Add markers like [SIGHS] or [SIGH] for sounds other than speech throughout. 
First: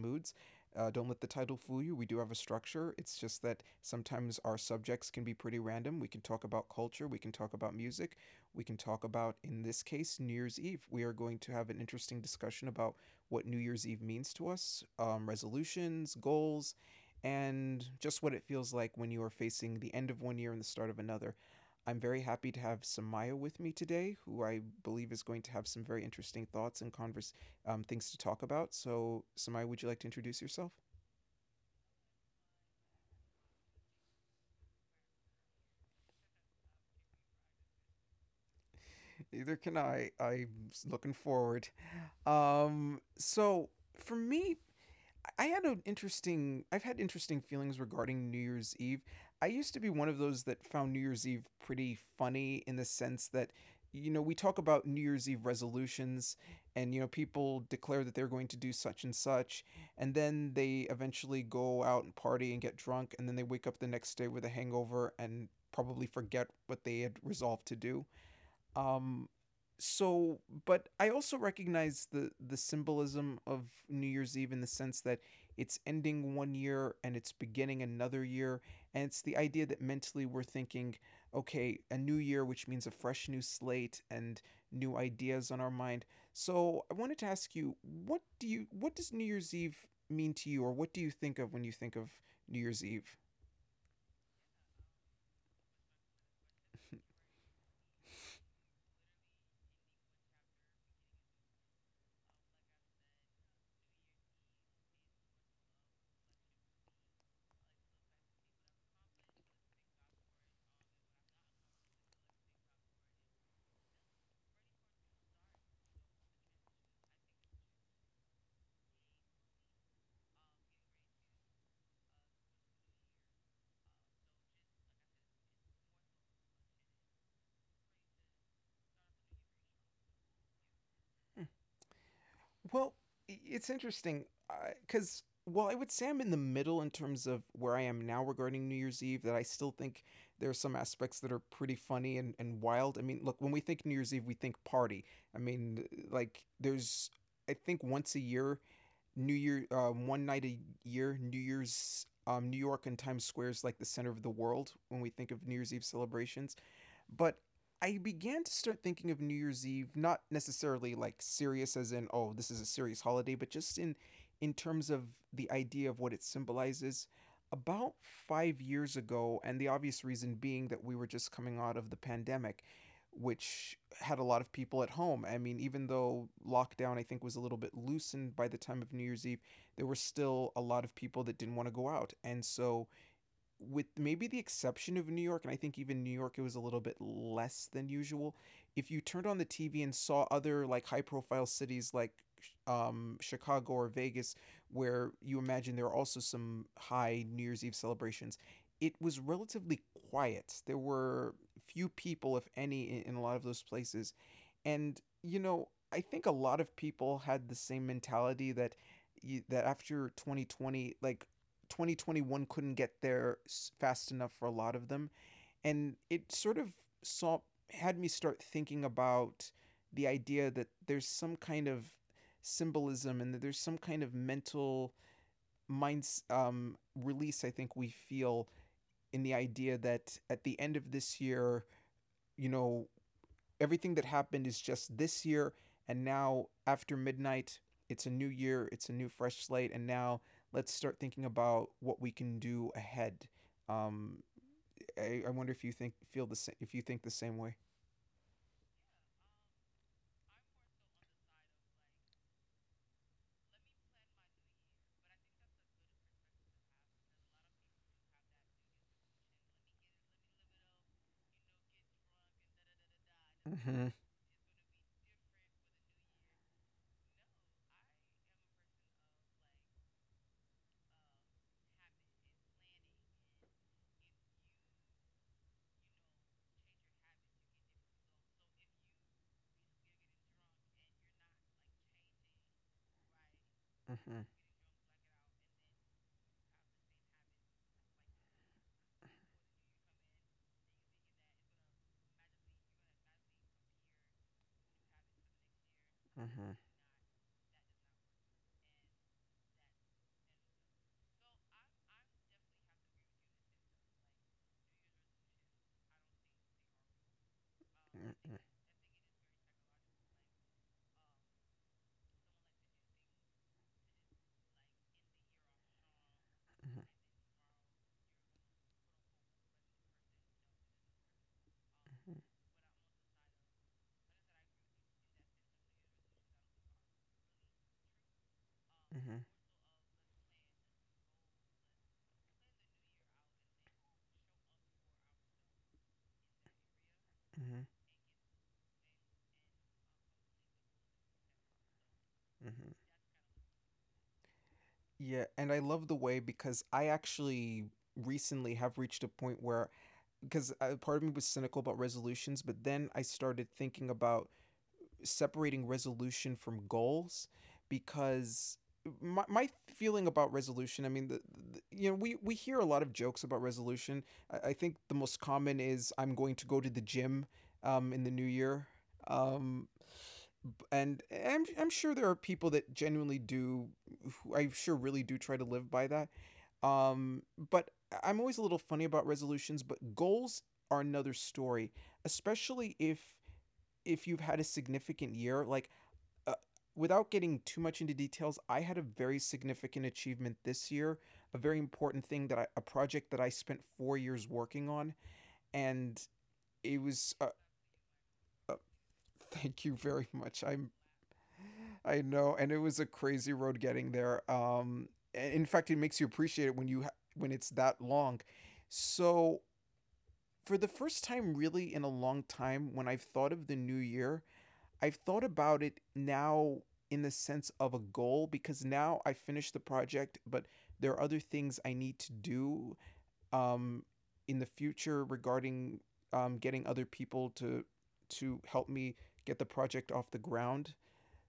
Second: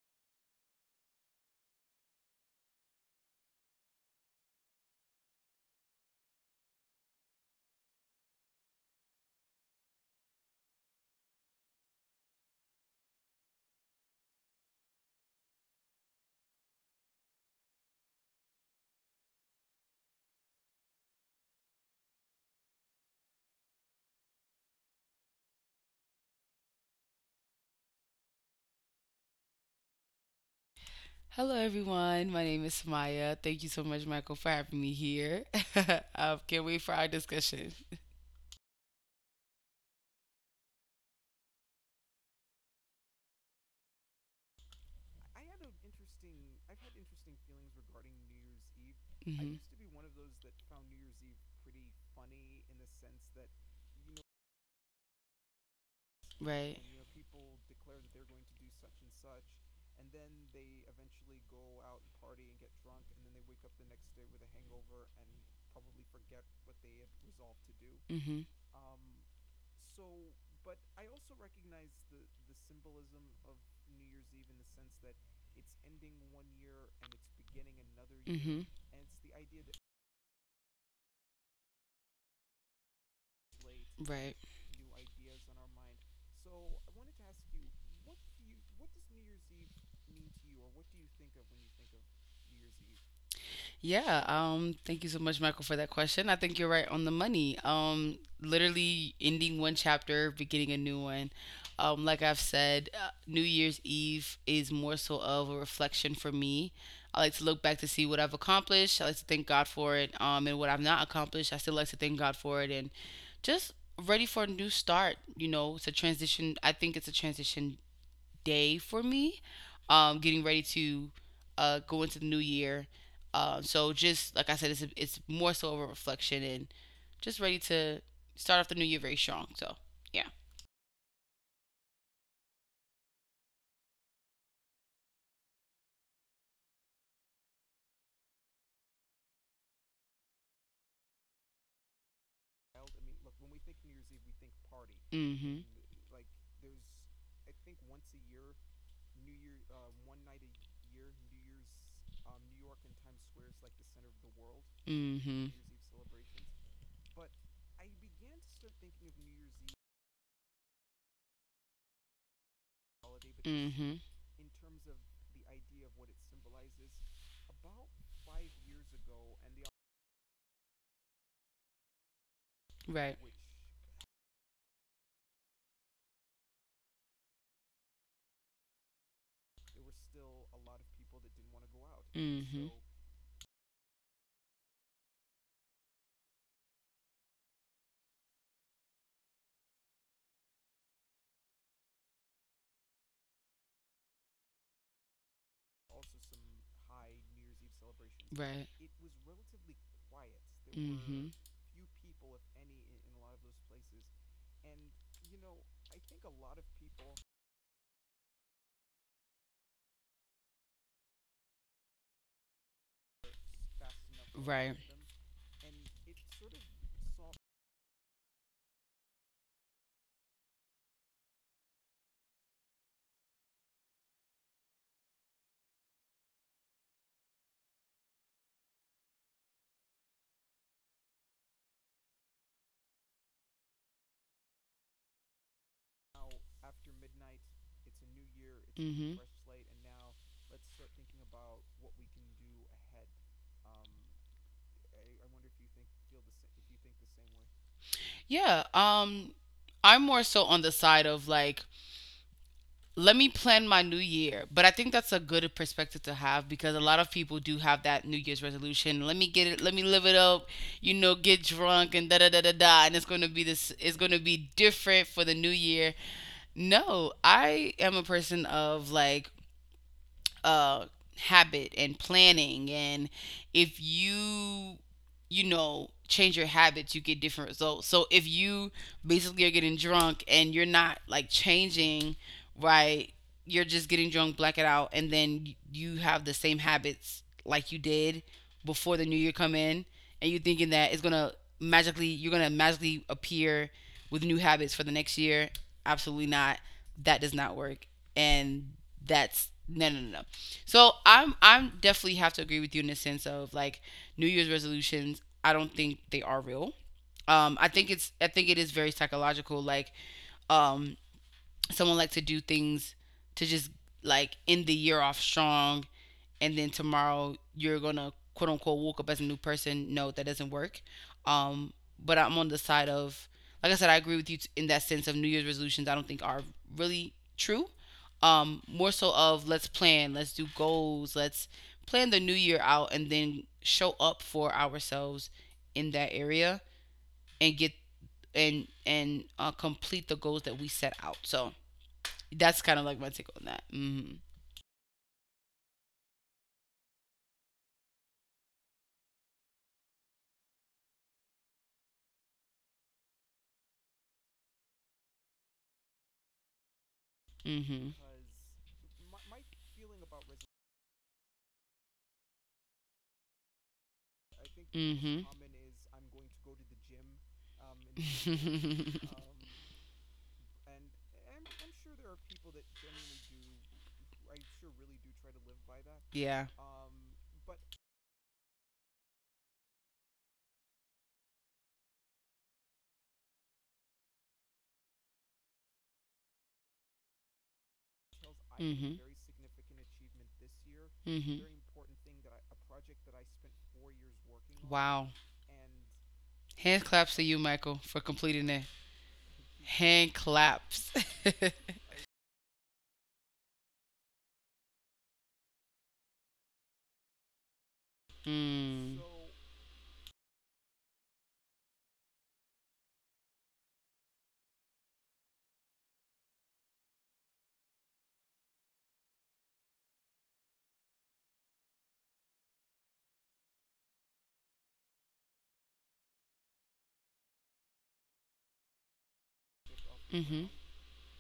Moods. Don't let the title fool you. We do have a structure. It's just that sometimes our subjects can be pretty random. We can talk about culture, we can talk about music, we can talk about, in this case, New Year's Eve. We are going to have an interesting discussion about what New Year's Eve means to us, resolutions, goals, and just what it feels like when you are facing the end of one year and the start of another. I'm very happy to have Samaya with me today, who I believe is going to have some very interesting thoughts and converse things to talk about. So, Samaya, would you like to introduce yourself? Hello, everyone. My name is Maya. Thank you so much, Michael, for having me here. [LAUGHS] I can't wait for our discussion. [LAUGHS] Neither can I. I'm looking forward. Um, so, for me, I've had interesting feelings regarding New Year's Eve. I hmm used to be one of those that found New Year's Eve pretty funny in the sense that you know, we talk about New Year's Eve resolutions, Right. and you know, people declare that they're going to do such and such, and then they eventually go out and party and get drunk, and then they wake up the next day with a hangover and probably forget what they had resolved to do. hmm Um, so, but I also recognize the symbolism of New Year's Eve in the sense that it's ending one year and it's beginning another hmm year, and it's the idea that mentally we're thinking, okay, a new year, which means a fresh new slate Right. and new ideas on our mind. So, I wanted to ask you, what does New Year's Eve mean to you, or what do you think of when you think of New Year's Eve? Yeah, thank you so much, Michael, for that question. I think you're right on the money. Literally ending one chapter, beginning a new one. Like I've said, New Year's Eve is more so of a reflection for me. I like to look back to see what I've accomplished. I like to thank God for it, and what I've not accomplished. I still like to thank God for it, and just ready for a new start. You know, it's a transition. I think it's a transition day for me, getting ready to go into the new year. So just like I said, it's more so of a reflection and just ready to start off the new year very strong. So yeah. [LAUGHS] Well, it's interesting because while I would say I'm in the middle in terms of where I am now regarding New Year's Eve, that I still think there are some aspects that are pretty funny and wild. I mean, look, when we think New Year's Eve, we think party. I Mhm. mean, like, I think, once a year, New Year, one night a year, New Year's. New York and Times Square is like the center of the world when we think of Mhm. New Year's Eve celebrations. But I began to start thinking of New Year's Eve not necessarily like serious as in oh this is a serious holiday, but just Mhm. in terms of the idea of what it symbolizes. About 5 years ago, and the obvious reason being that we were just coming out of the pandemic, Right. which had a lot of people at home. I mean, even though lockdown, I think, was a little bit loosened by the time of New Year's Eve, there were still a lot of people that didn't want to go out. And Mhm. so with maybe the exception of New York, and I think even New York, it was a little bit less than usual. If you turned on the TV and saw other like high profile cities like Chicago or Vegas, where you imagine there are also some high New Year's Eve celebrations, Right. it was relatively quiet. There Mhm. were few people, if any, in, a lot of those places. And, you know, I think a lot of people had the same mentality that that after 2020, like 2021 couldn't get there fast enough for a lot Right. of them, and it sort of saw had me start thinking about the idea that there's some kind of symbolism and that there's some kind of mental minds release. I think we feel in the idea that at the end of this year, you know, everything that happened is just this year, and now after midnight it's a new year, it's a new Mhm. fresh slate, and now let's start thinking about what we can do ahead. um I wonder if you think feel the same, if you think the same way. Yeah, I'm more so on the side of, like, let me plan my new year. But I think that's a good perspective to have because a lot of people do have that new year's resolution. Let me get it, let me live it up, you know, get drunk and da da da da da, and Mm-hmm. it's going to be different for the new year. No, I am a person of, like, uh, habit and planning, and if you, you know, change your habits, you get different results. So if you basically are getting drunk and you're not like changing, right, you're just getting Mm-hmm. drunk, black it out, and then you have the same habits like you did before the new year come in, and you thinking that it's gonna magically you're gonna magically appear with new habits for the next year. Absolutely Mhm. not. That does not work. And that's no, no, no, no. So I'm definitely have to agree with you in the sense of like New Year's resolutions. I don't think they are real. Um, I think it is very psychological. Like, um, someone likes to do things to just like end the year off strong, and then tomorrow you're gonna, quote unquote, woke up as a new person. No, that doesn't work. Um, but I'm on the side of, like I said, I agree with you in that sense of New Year's resolutions. I don't think are really true. More so of let's plan, let's do goals, let's plan the new year out, and then show up for ourselves in that area and get and complete the goals that we set out. So that's Mhm. kind of like my take on that. Mm-hmm. Yeah, and I love the way, because I actually recently have reached a point where, because part of me was cynical about resolutions, but then I started thinking about separating resolution from goals, Mm-hmm. because my feeling about resolution, I mean you know, we hear a lot of jokes about resolution. I think the most common is I'm Mm-hmm. going to go to the gym in the new [LAUGHS] year. um, um, and I'm sure there are people that genuinely do who I'm sure really do try to live by that. yeah. um, but I'm always a little funny about resolutions, but goals are another story, especially if you've had a significant year, like uh, without getting too much into details, I had a Mhm. very significant achievement this year, a Mm-hmm. very important thing that a project that I spent 4 years working on, Wow. and it Hand was. claps Uh, to you, Michael, for completing uh, that. [LAUGHS] Thank you very Hand much. Claps. [LAUGHS] I know, and it was a crazy road getting there. In fact, it makes you appreciate it when you when it's that long. Mm. So for the first time, really in a long time, when I've thought of the new year, I've thought about it now in the sense of a goal, because now I finished the project, but there are other things I need to do um, in the future regarding getting other people to help me get the project off the ground.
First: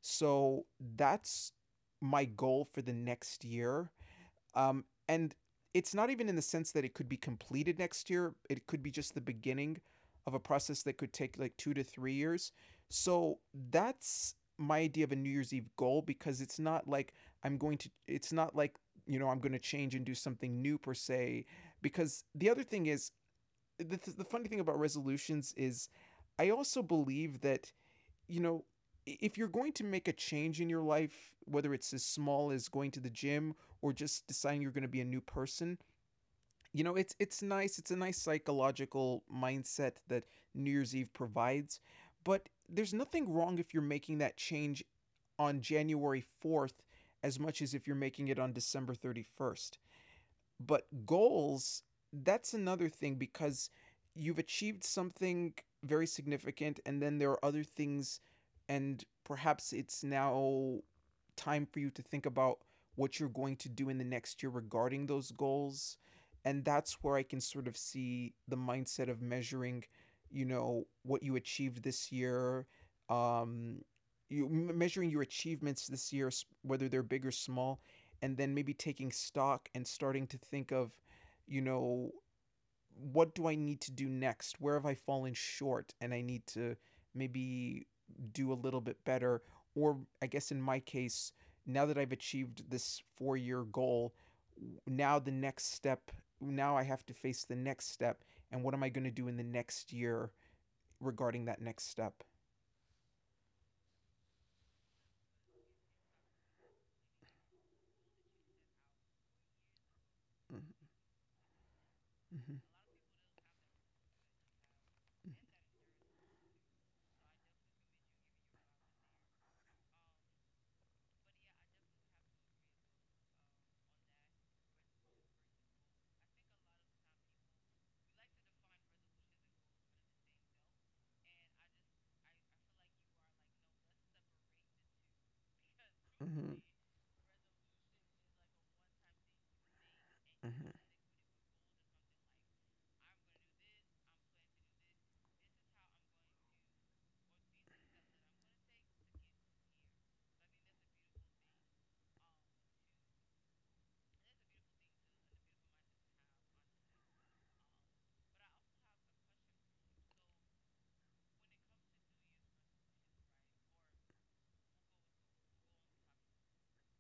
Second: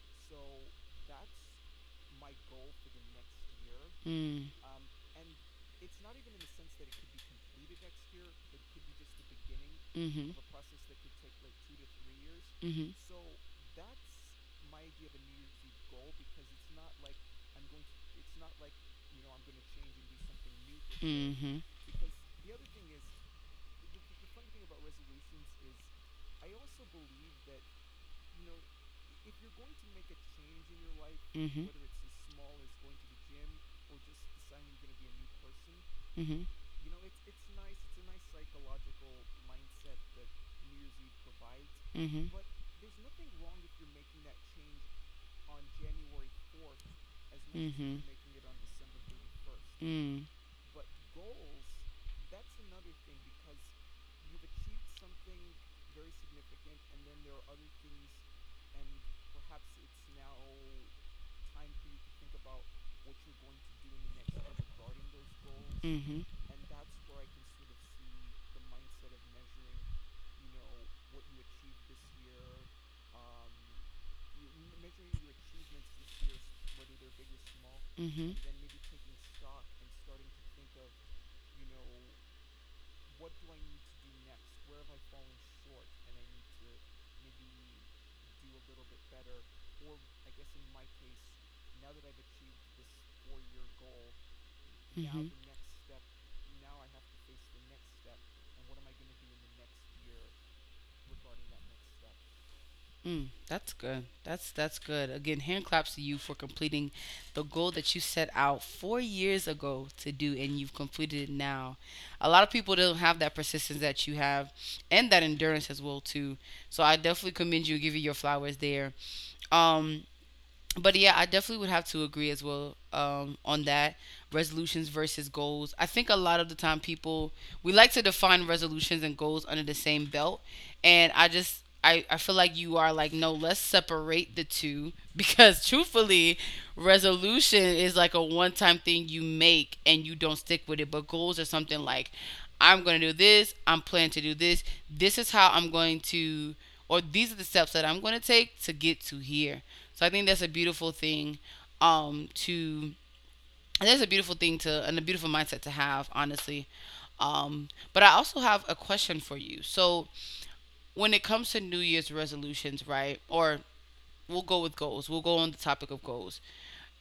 So that's my goal for the next year, Mm. And it's not even in the sense that it could be completed next year. It could be just the beginning Mhm. of a ground, process that could take like 2 to 3 years. Mm. Mhm. Mhm. you So that's my idea of a New Year's Eve goal, because it's not like it's not like, you know, I'm going to change and do something new per Mhm. se. Mhm. Because the other thing is, the funny thing about resolutions is I also believe that you know, if you're going to make a change in your life, Whether whether it's as small as going to the gym or just deciding you're going to be a new person, Mhm. you know, it's nice. It's a nice psychological mindset that New Year's Eve provides, Mhm. but there's nothing wrong if you're making that change on January 4th as much as if you're Mhm. making it on December 31st. Mm. But goals, that's another thing, because you've achieved something very significant, and then there are other things, and perhaps it's now time for you to think about what you're going to do in the next year regarding those in goals. the next And that's where I can sort of see the mindset of measuring, you know, what you achieved this year, um, you measuring your achievements this year, whether they're big or small, and Mm-hmm. then maybe taking stock and starting to think of, you know, what do I need to do next? Where have I fallen short? And I need to maybe do a little bit better. Or I guess in my case, now that I've achieved this 4 year goal, Mm-hmm. now Mm-hmm. the next step, now I have to face the next step. And what am I going to do in the next year regarding that next step? Mm, that's good. That's good. Again, hand claps to you for completing the goal that you set out 4 years ago to do, and you've completed it now. A lot of Mm-hmm, people don't have that persistence that you have, and that endurance as well too. So I definitely commend you, give you your flowers there. Um, but yeah, I definitely would have to agree as well on that resolutions versus goals. I think a lot of the time people, we like to define resolutions and goals under the same belt, and I feel like you are like, no, let's separate the two, [LAUGHS] because truthfully, mm-hmm, mm-hmm, resolution is like a one time thing you make and you don't stick with it, but goals are something like, I'm gonna do this, I'm planning to do this, this is how I'm going to or these are the steps that I'm going to take to get to here. So I think that's a beautiful thing um, to, and that's a beautiful thing to, and a beautiful mindset to have, honestly. But I also have a question for you. So when it comes to New Year's resolutions, right? Or we'll go with goals. We'll go on the topic of goals.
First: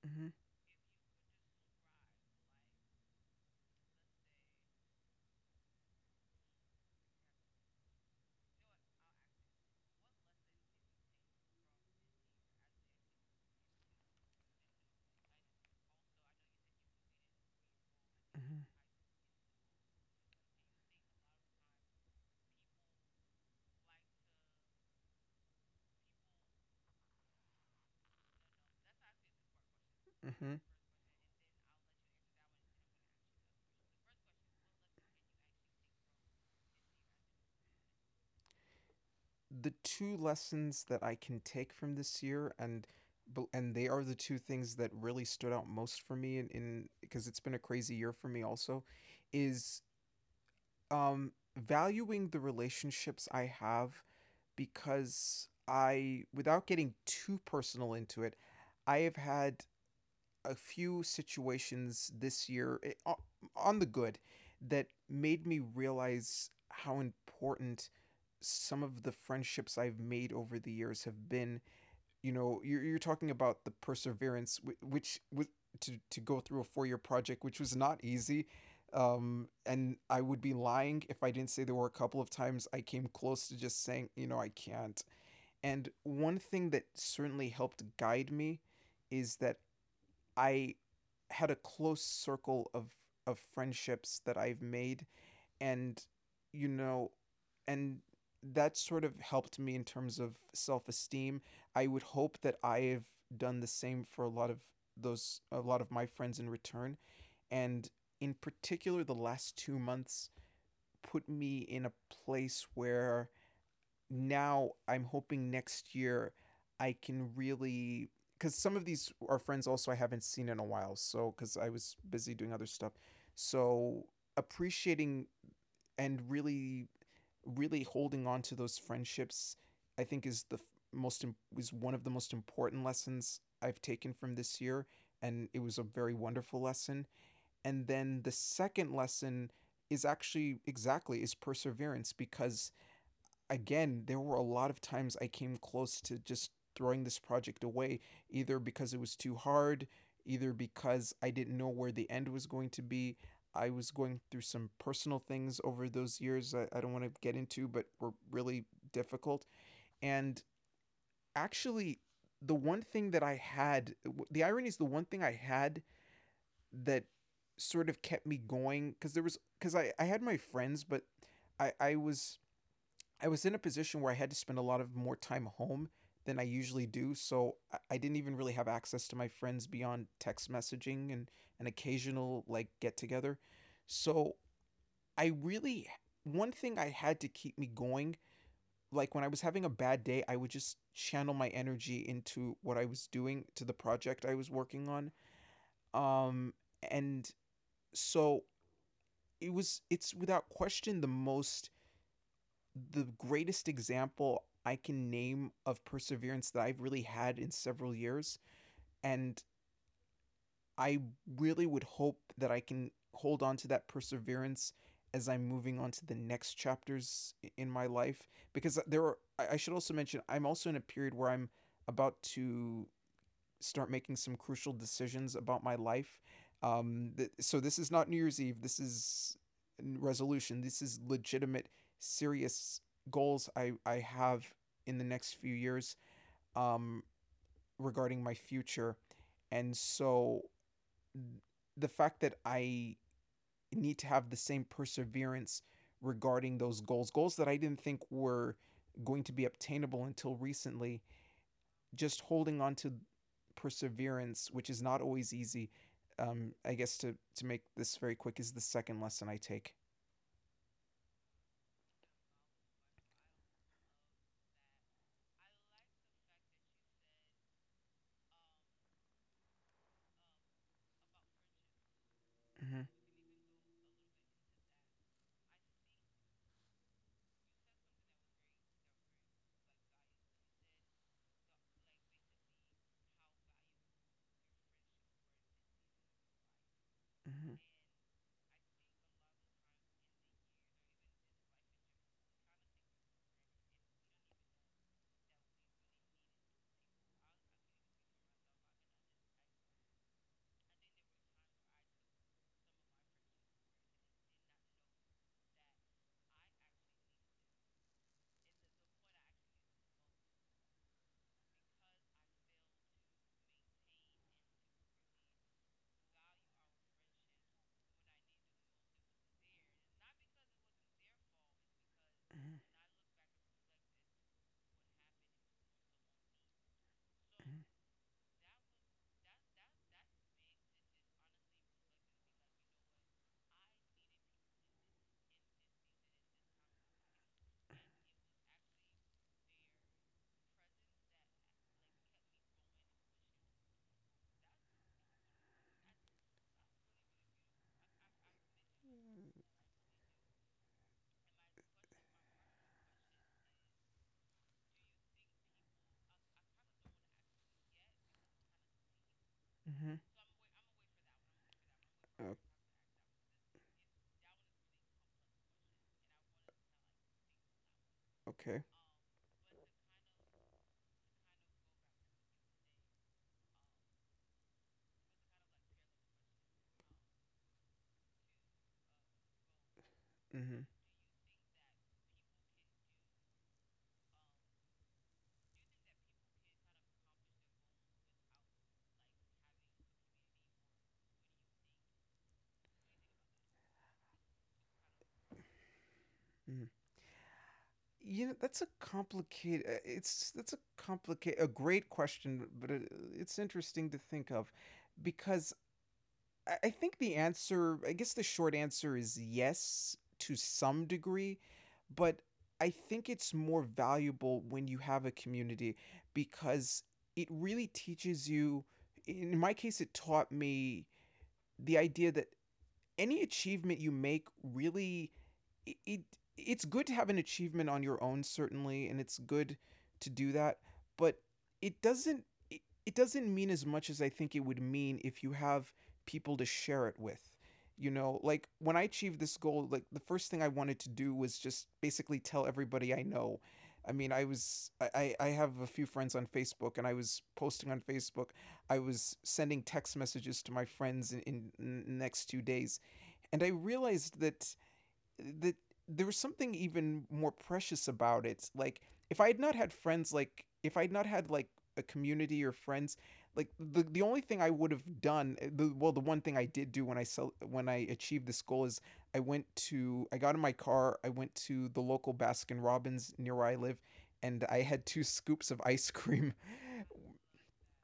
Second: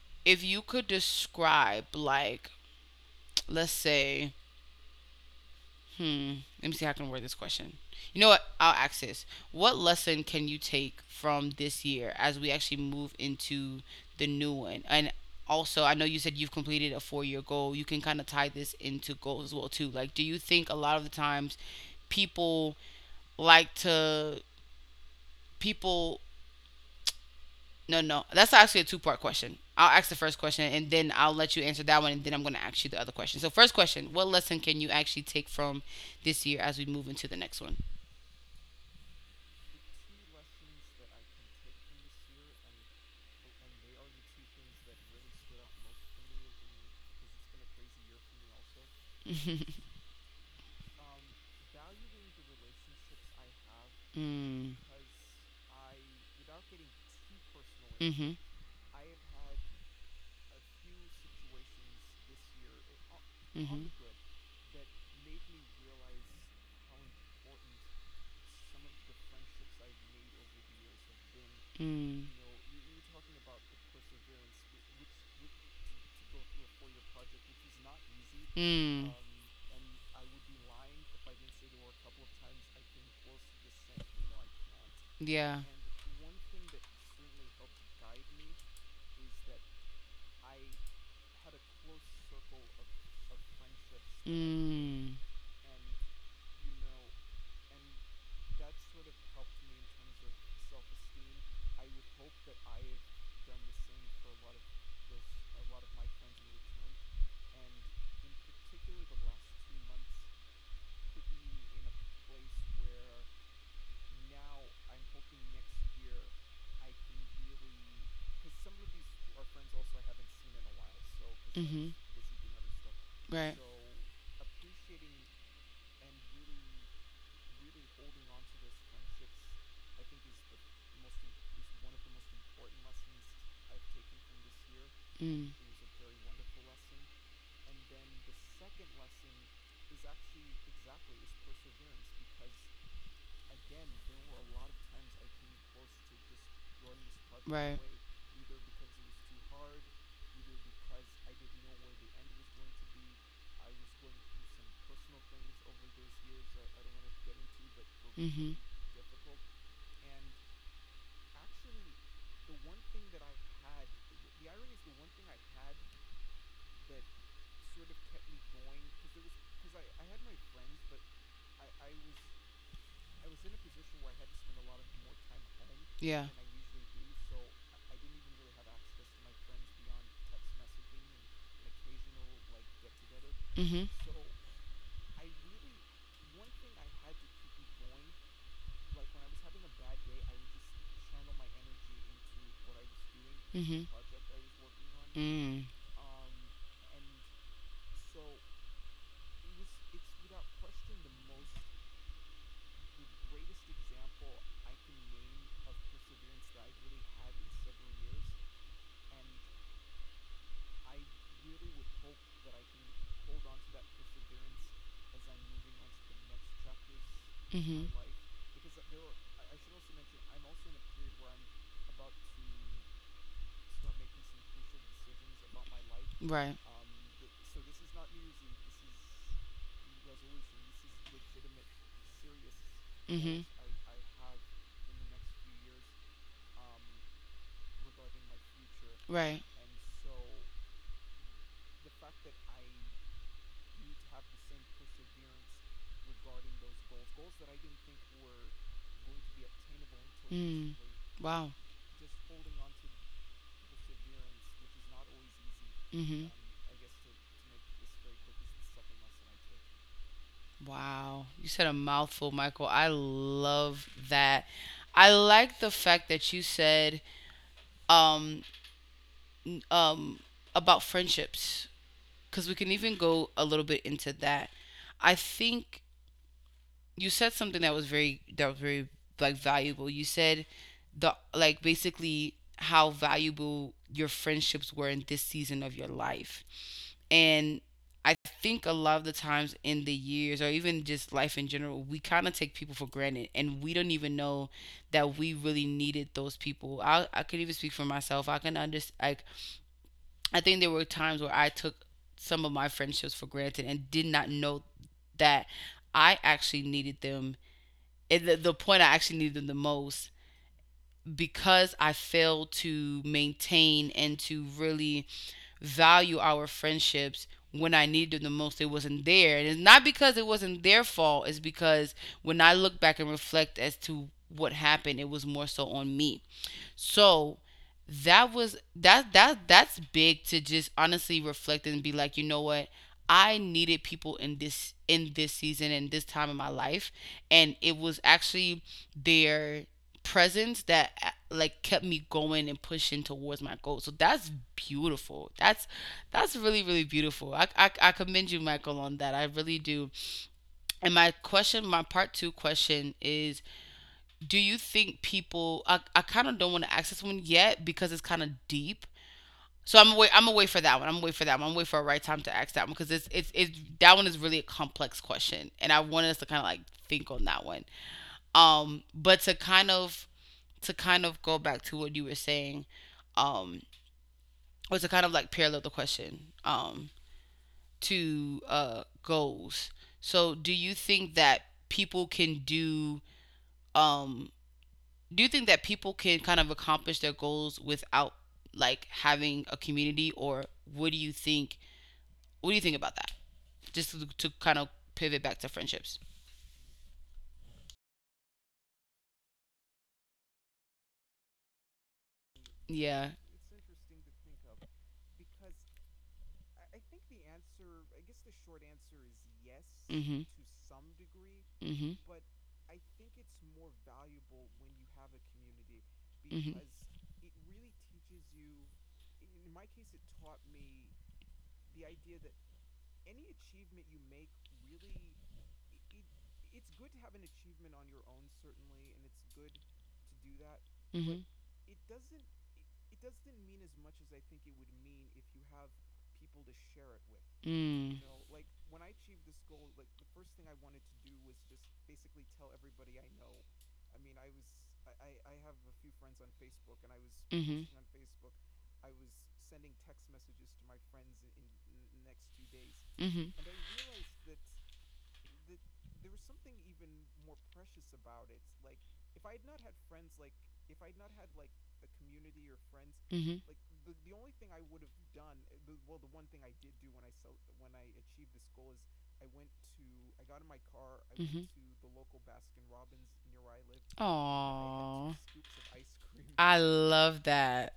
mm-hmm, If you could describe, like, let's say, Hmm. Let me see how I can word this question. You know what? I'll ask this. What lesson can you take from this year as we actually move into the new one? And also, I know you said you've completed a 4 year goal. You can kind of tie mm-hmm, this into goals as well, too. Like, do you think a lot of the times people like to, people, no, no, that's actually a two-part question. I'll ask the first mm-hmm. question and then I'll let you answer that one and then I'm going to ask you the other question. So, first question, what lesson can you actually take from this year as we move into the next one? The two lessons that I can take from this year, and they are the two things that really stood out most for me in because it's been a crazy year for me also, is [LAUGHS] valuing the relationships I have, Mm. because I without getting too personal into it, Mhm. I have had a few situations this year on the Mhm. good, that made me realize how important some of the friendships I've made over the years have been. Mm. You know, you're talking about the perseverance, which was to go through a 4 year project, which was not easy. Mm. And I would be lying if I didn't say there were a couple of times I came close to just saying, you know, I can't. Yeah. And one thing that certainly helped guide me is that I had a close circle of friendships that I've made, Mm. and you know, and that sort of helped me in terms of self-esteem. I would hope that I've done the same for a lot of those a lot of my friends in return, and in particular the last 2 months put me in a place where now I'm hoping next year I can really, because some of these are friends also I haven't seen in a while. So because I Mhm. was busy doing other stuff, Right. so appreciating and really really holding on to those friendships, I think is the most is one of the most important lessons I've taken from this year, Mm. and it was a very wonderful lesson. And then the second lesson is actually exactly is perseverance because again, there were a lot of times I came close to just throwing this project Right. away, either because it was too hard, either because I didn't know where the end was going to be. I was going through some personal things over those years I don't want to get into, but were Mm-hmm. really difficult. And actually, the one thing that I had, the irony is the one thing I had that sort of kept me going because there was because I had my friends but I, I was I was in a position where I had to spend a lot of more time home Yeah. than I usually do, so I didn't even really have access to my friends beyond text messaging and an occasional like get together. Mm-hmm. So I really one thing I had to keep me going, like when I was having a bad day, I would just channel my energy into what I was doing to the Mm-hmm. project I was working on. Mm. Um and so it was it's without question the most the greatest example I can name of perseverance that I've really had in several years. And I really would hope that I can hold on to that perseverance as I'm moving on to the next chapters in Mm-hmm. my life. Because there are, I should also mention, I'm also in a period where I'm about to start making some crucial decisions about my life. Right. So this is not New Year's Eve. This is resolution. This is legitimate, serious Mm-hmm. goals I have in the next few years um, regarding my future. Right. And so the fact that I need to have the same perseverance regarding those goals, goals that I didn't think were going to be obtainable until Mm. recently, Wow. just holding on to perseverance, which is not always easy. Mm-hmm. I guess to make this very quick is the second lesson I take. Wow. You said a mouthful, Michael. I love that. I like the fact that you said um, um, about friendships, because we can Mm-hmm, even go a little bit into that. I think you said something that was very like valuable. You said the, like, basically how valuable your friendships were in this season of your life. And I think a lot of the times in the years or even just life in general, we kind of take people for granted and we don't even know that we really needed those people. I could even speak for myself. I can understand. I think there were times where I took some of my friendships for granted and did not know that I actually needed them. At the point I actually needed them the most, because I failed to maintain and to really value our friendships when I needed them the most, it wasn't there. And it's not because it wasn't their fault, it's because when mm-hmm, I look back and reflect as to what happened, it was more so on me. So that was that's big to just honestly reflect and be like, you know what? I needed people in this season and this time in my life, and it was actually their presence that like kept me going and pushing towards my goal. So that's beautiful. That's really really beautiful. I commend you, Michael, on that. I really do. And my question, my part two question is, do you think people? I kind of don't want to ask this one yet because it's kind of deep. So mm-hmm, I'm away. I'm away for that one. I'm away for that one. I'm away for a right time mm-hmm. To ask that one because it's that one is really a complex question, and I wanted us to kind of like think on that one. Okay. But to kind of To kind of go back to what you were saying, um, or to kind of like parallel the question, to goals. So Mm-hmm, um do you think that people can kind of accomplish their goals without, like, having a community? Or what do you think? What do you think about that? Just to kind of pivot back to friendships. mm-hmm. You know that's a complicated. It's that's a complicated, a great question, but it, Yeah it's interesting to think of, because I think the answer, I guess the short answer is yes mm-hmm to some degree, mm-hmm but I think it's more valuable when you have a community because it really teaches you. In my case, it taught me the idea that any achievement you make really it, it it's good to have an achievement on your own certainly and it's good to do that but Mhm. it doesn't it, it doesn't mean as much as I think it would mean if you have people to share it like with. You mm. know, like when I achieved this goal, like the first thing I wanted to do was just basically tell everybody I know. I mean, I was I have a few friends on Facebook and I was hmm posting on Facebook. I was sending text messages to my friends in the next 2 days and I mm-hmm realized that that there was something even more precious about it. Like if I had not had friends, like if I had not had like a community or friends, like mm-hmm the only thing I would have done, well, the one thing I did do when I sell when I achieved this goal is I went to I got in my car, I went Mhm. to the local Baskin Robbins near where I live, I and I had two had two [LAUGHS] scoops of ice cream. I love that.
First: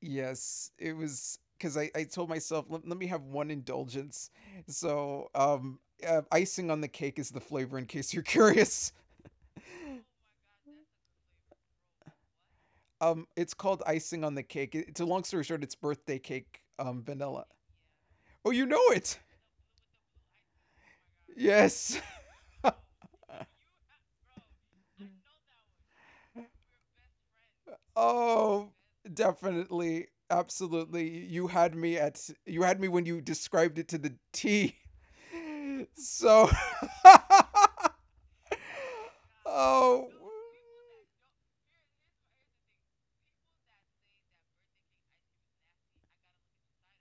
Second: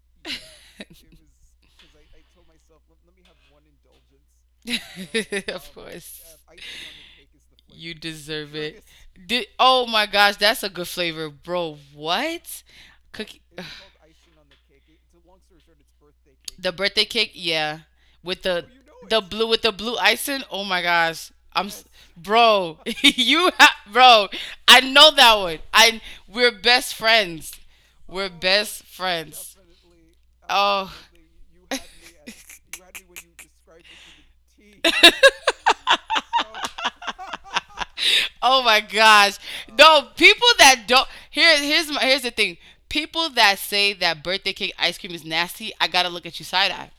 Yes, it was because [LAUGHS] I told myself, let me have one indulgence. So, [LAUGHS] of course. icing on the cake is the flavor, in You case you're deserve it. curious. Did, [LAUGHS] oh my gosh, that's a good flavor, bro. What? Cookie. it's called icing on the cake. It's a long story short, it's birthday cake, The birthday cake, vanilla. yeah, with Oh, you know it. the blue with the blue icing. Oh my gosh, I'm s- Yes. bro. [LAUGHS] you [LAUGHS] ha- bro, I know that one. I We're best friends. We're Oh, best friends. Absolutely, definitely. Oh, Absolutely. You had me when you described it to the T. [LAUGHS] [LAUGHS] So, [LAUGHS] Oh my gosh. oh, No, people that don't here's my, here's the thing. People that say that birthday cake ice cream is nasty, I gotta look at you side eye.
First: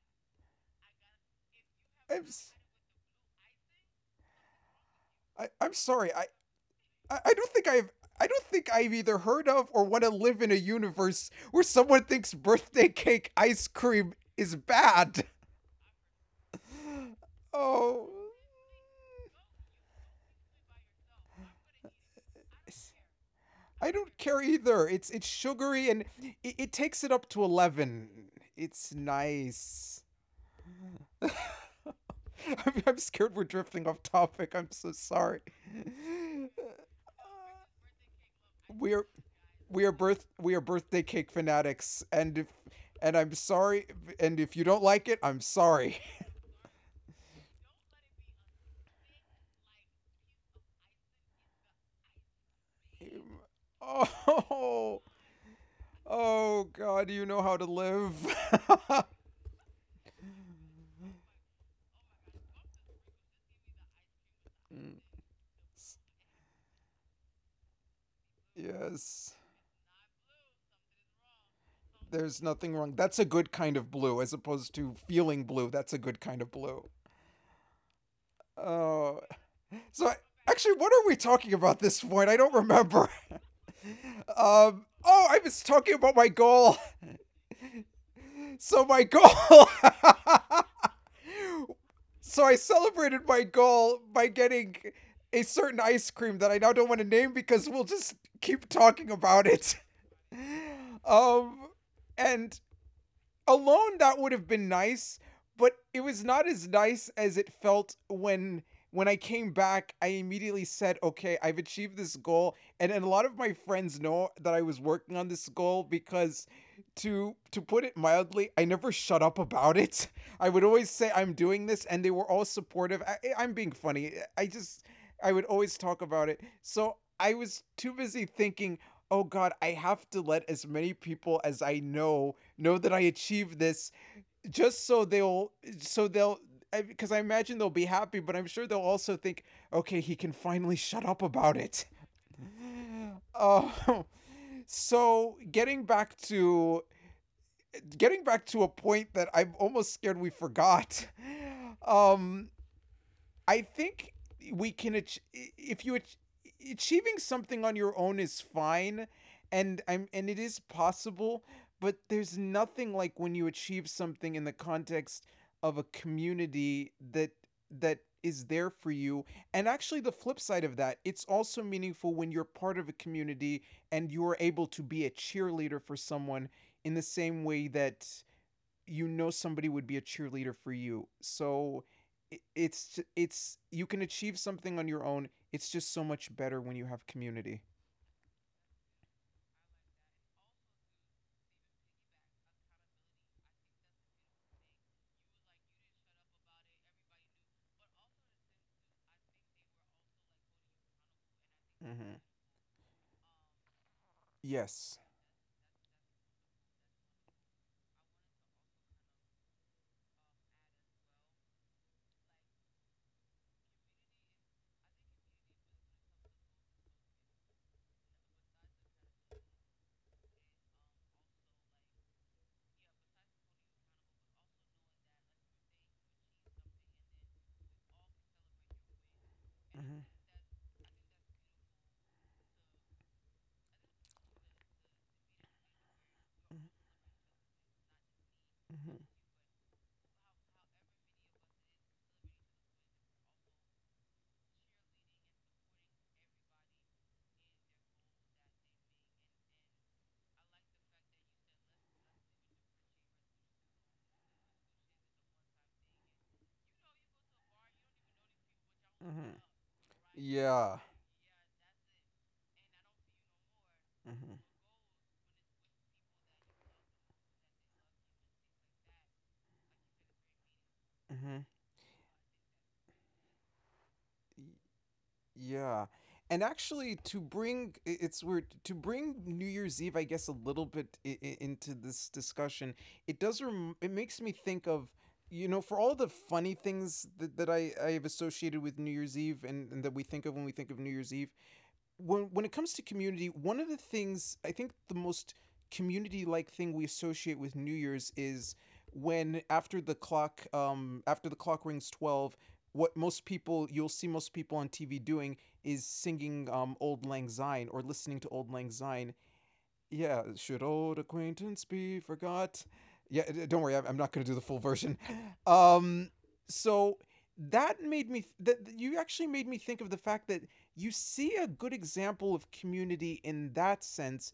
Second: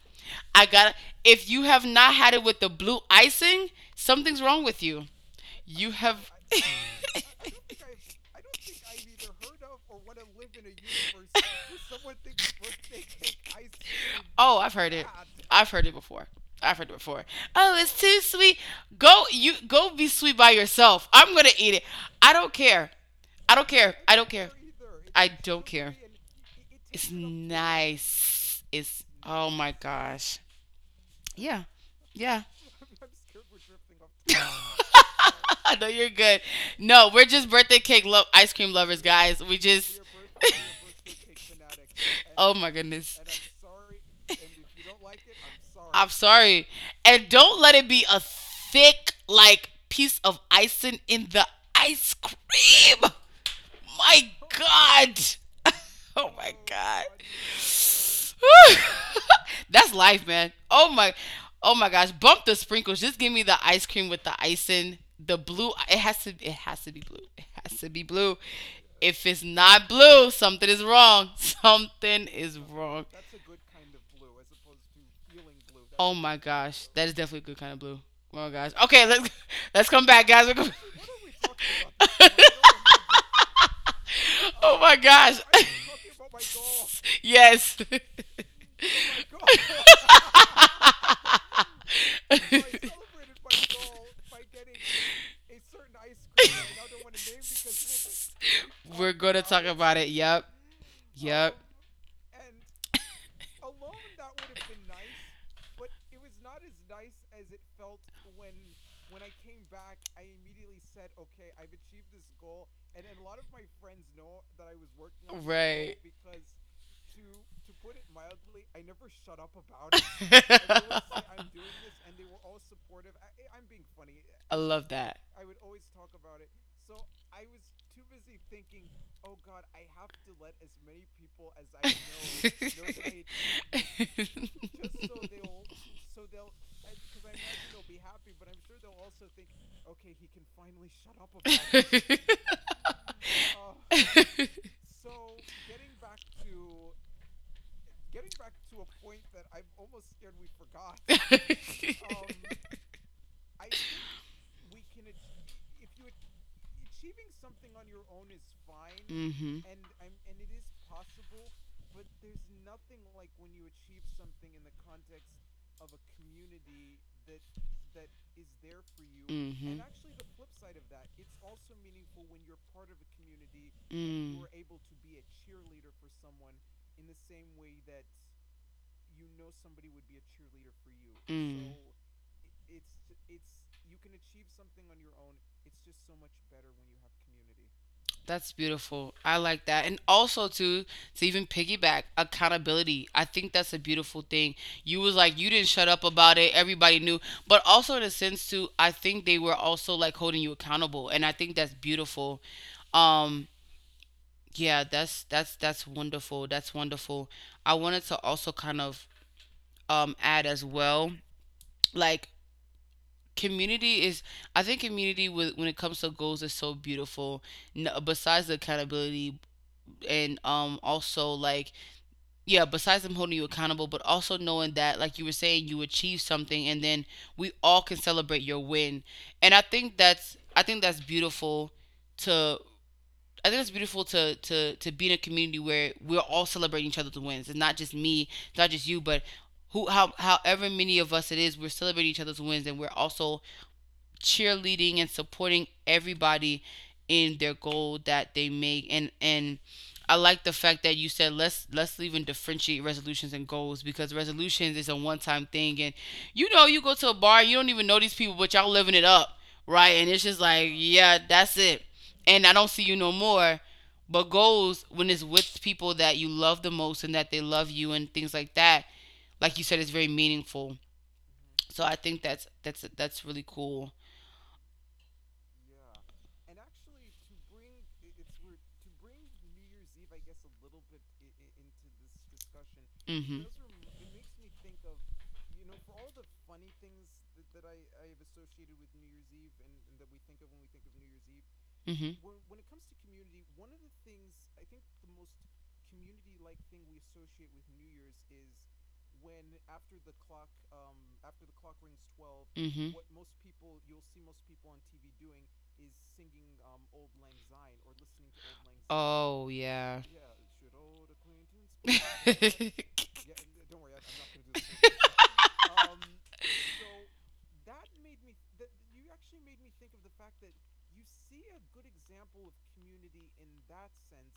I gotta, if you have not I'm had it s- with the blue icing, something's wrong with you. I'm You sorry. Have I don't think I've I don't think I've either [LAUGHS] heard of or want to live in a universe in where someone thinks birthday cake ice cream is Oh, I've heard it. bad. I've heard it before. I've heard it before. [SIGHS] Oh, it's Oh, too sweet. Go be sweet by yourself. I'm gonna eat it. I don't care. I don't I care. don't I don't care care. Either. either. It's It's it's I don't sugary care. and Sugary it takes It's it tastes up to 11. nice. It's It's oh my nice. gosh. Yeah. Yeah. [LAUGHS] I'm scared we're drifting off topic. I'm so sorry. [LAUGHS] I [SIGHS] know you're good. No, we're just birthday cake love ice cream lovers, We're guys. We we are just birth we are [LAUGHS] birthday cake fanatics, and if, oh my and goodness. I'm sorry, and if you don't like it, I'm sorry. I'm sorry. And don't let it be a thick like piece of icing in the ice cream. [LAUGHS] [LAUGHS] My Oh, Oh, god. Oh my oh oh god. God, you know how to live. [LAUGHS] [LAUGHS] That's life, man. Oh my, oh my gosh! Bump the sprinkles. Just give me the ice cream with the icing. The blue. It has to be blue. If Yes, it's not blue, something is wrong. [LAUGHS] Something there's is nothing wrong. wrong. That's a good kind of blue, as opposed to feeling blue. That's a Oh good my kind of gosh, blue. that is definitely a good kind of blue. Oh my gosh. Okay, Oh, let's [LAUGHS] let's come so back, guys. Actually, what are we talking about this point? I don't remember. [LAUGHS] [LAUGHS] oh my oh, I gosh. was talking about my goal. [LAUGHS] [LAUGHS] Yes. [LAUGHS] So my goal. [LAUGHS] [LAUGHS] So So I I celebrated my goal by getting a certain ice cream that I now don't want to name because we'll we'll just keep be [LAUGHS] talking We're gonna about it. [LAUGHS] about it. Yep. Um, and alone that would have been nice but it was not as nice as it felt when I came back I immediately said okay I've achieved this goal and a lot of my friends know that I was working on this goal because [LAUGHS] to put it mildly I never shut up about it. [LAUGHS] I would always say I'm doing this and [LAUGHS] they were all supportive. I'm being funny. I love that. I would always talk about it, so I was too busy thinking, oh God, I have to let as many people as I I know that I achieved [LAUGHS] this, achieved just this, so they'll so they'll because I imagine they'll be happy, but I'm sure they'll also think, okay, he can finally shut up about it. [LAUGHS] [LAUGHS] Uh, so getting back to a point that I'm almost scared we forgot. [LAUGHS] Um, I think we can if you achieving something on your own is fine mm-hmm. and I'm and it is possible, but there's nothing like when you achieve something in the context of a community that is there for you. And Mhm. actually the flip side of that, it's also meaningful when you're part of a community and you're Mm. able to be a cheerleader for someone in the same way that you know somebody would be a cheerleader for you. So it's you can achieve something on your own. It's just so much better when you have community. That's beautiful. I like that. And also too, to even piggyback, accountability. I think that's a beautiful thing. You was like you didn't shut up about it. Everybody knew. But also in a sense too, I think they were also like holding you accountable. And I think that's Mm-hmm. beautiful. Um yeah, Yes. that's wonderful. That's wonderful. I wanted to also kind of add as well, like community is, I think community with when it comes to goals is so beautiful. No, besides the accountability and also, like, yeah, besides them holding you accountable, but also knowing that, like you were saying, you achieved something. And then we all can celebrate your win, and I Mm-hmm. think that's, I think that's beautiful. To I think it's beautiful to be in a community where we're all celebrating each other's wins. It's not just me, it's not just Mm-hmm. you, but who, how however many of us it is, we're celebrating each other's wins, and we're also cheerleading and supporting everybody in their goal that they make. And I like the fact that you said let's even differentiate resolutions and goals, because resolutions is a one time thing, and, you know, you go to a bar, you don't even know these people, but y'all living it Mm-hmm. up, right? And it's just like, Yeah. yeah, that's it, and I don't see you no more. But Mm-hmm. goals, when it's with people that you love the most and that they love you and things like that, like you said, it's very meaningful. Mm-hmm. So I think that's really cool. Yeah. And actually, to bring it's weird to bring New Year's Eve, I guess, a little bit into this discussion. It Mm-hmm. does. Rem- it makes me think of, you know, for all the funny things that I have associated with New Year's Eve, and that we think of when we think of New Year's Eve, Mm-hmm. when it comes to community, one of the things I think the most community like thing we associate with New Year's is when after the clock rings 12, Mm-hmm. what most people you'll see most people on TV doing is singing "Old Lang Syne" or listening to "Old Lang Syne." Oh yeah. Yeah, should old acquaintance be [LAUGHS] Yeah, sure. Mm-hmm. forgot? Yeah, Yeah, don't worry, I'm not going to do the full version. Um, so that made me that you actually made me think of the fact that you see a good example of community in that sense,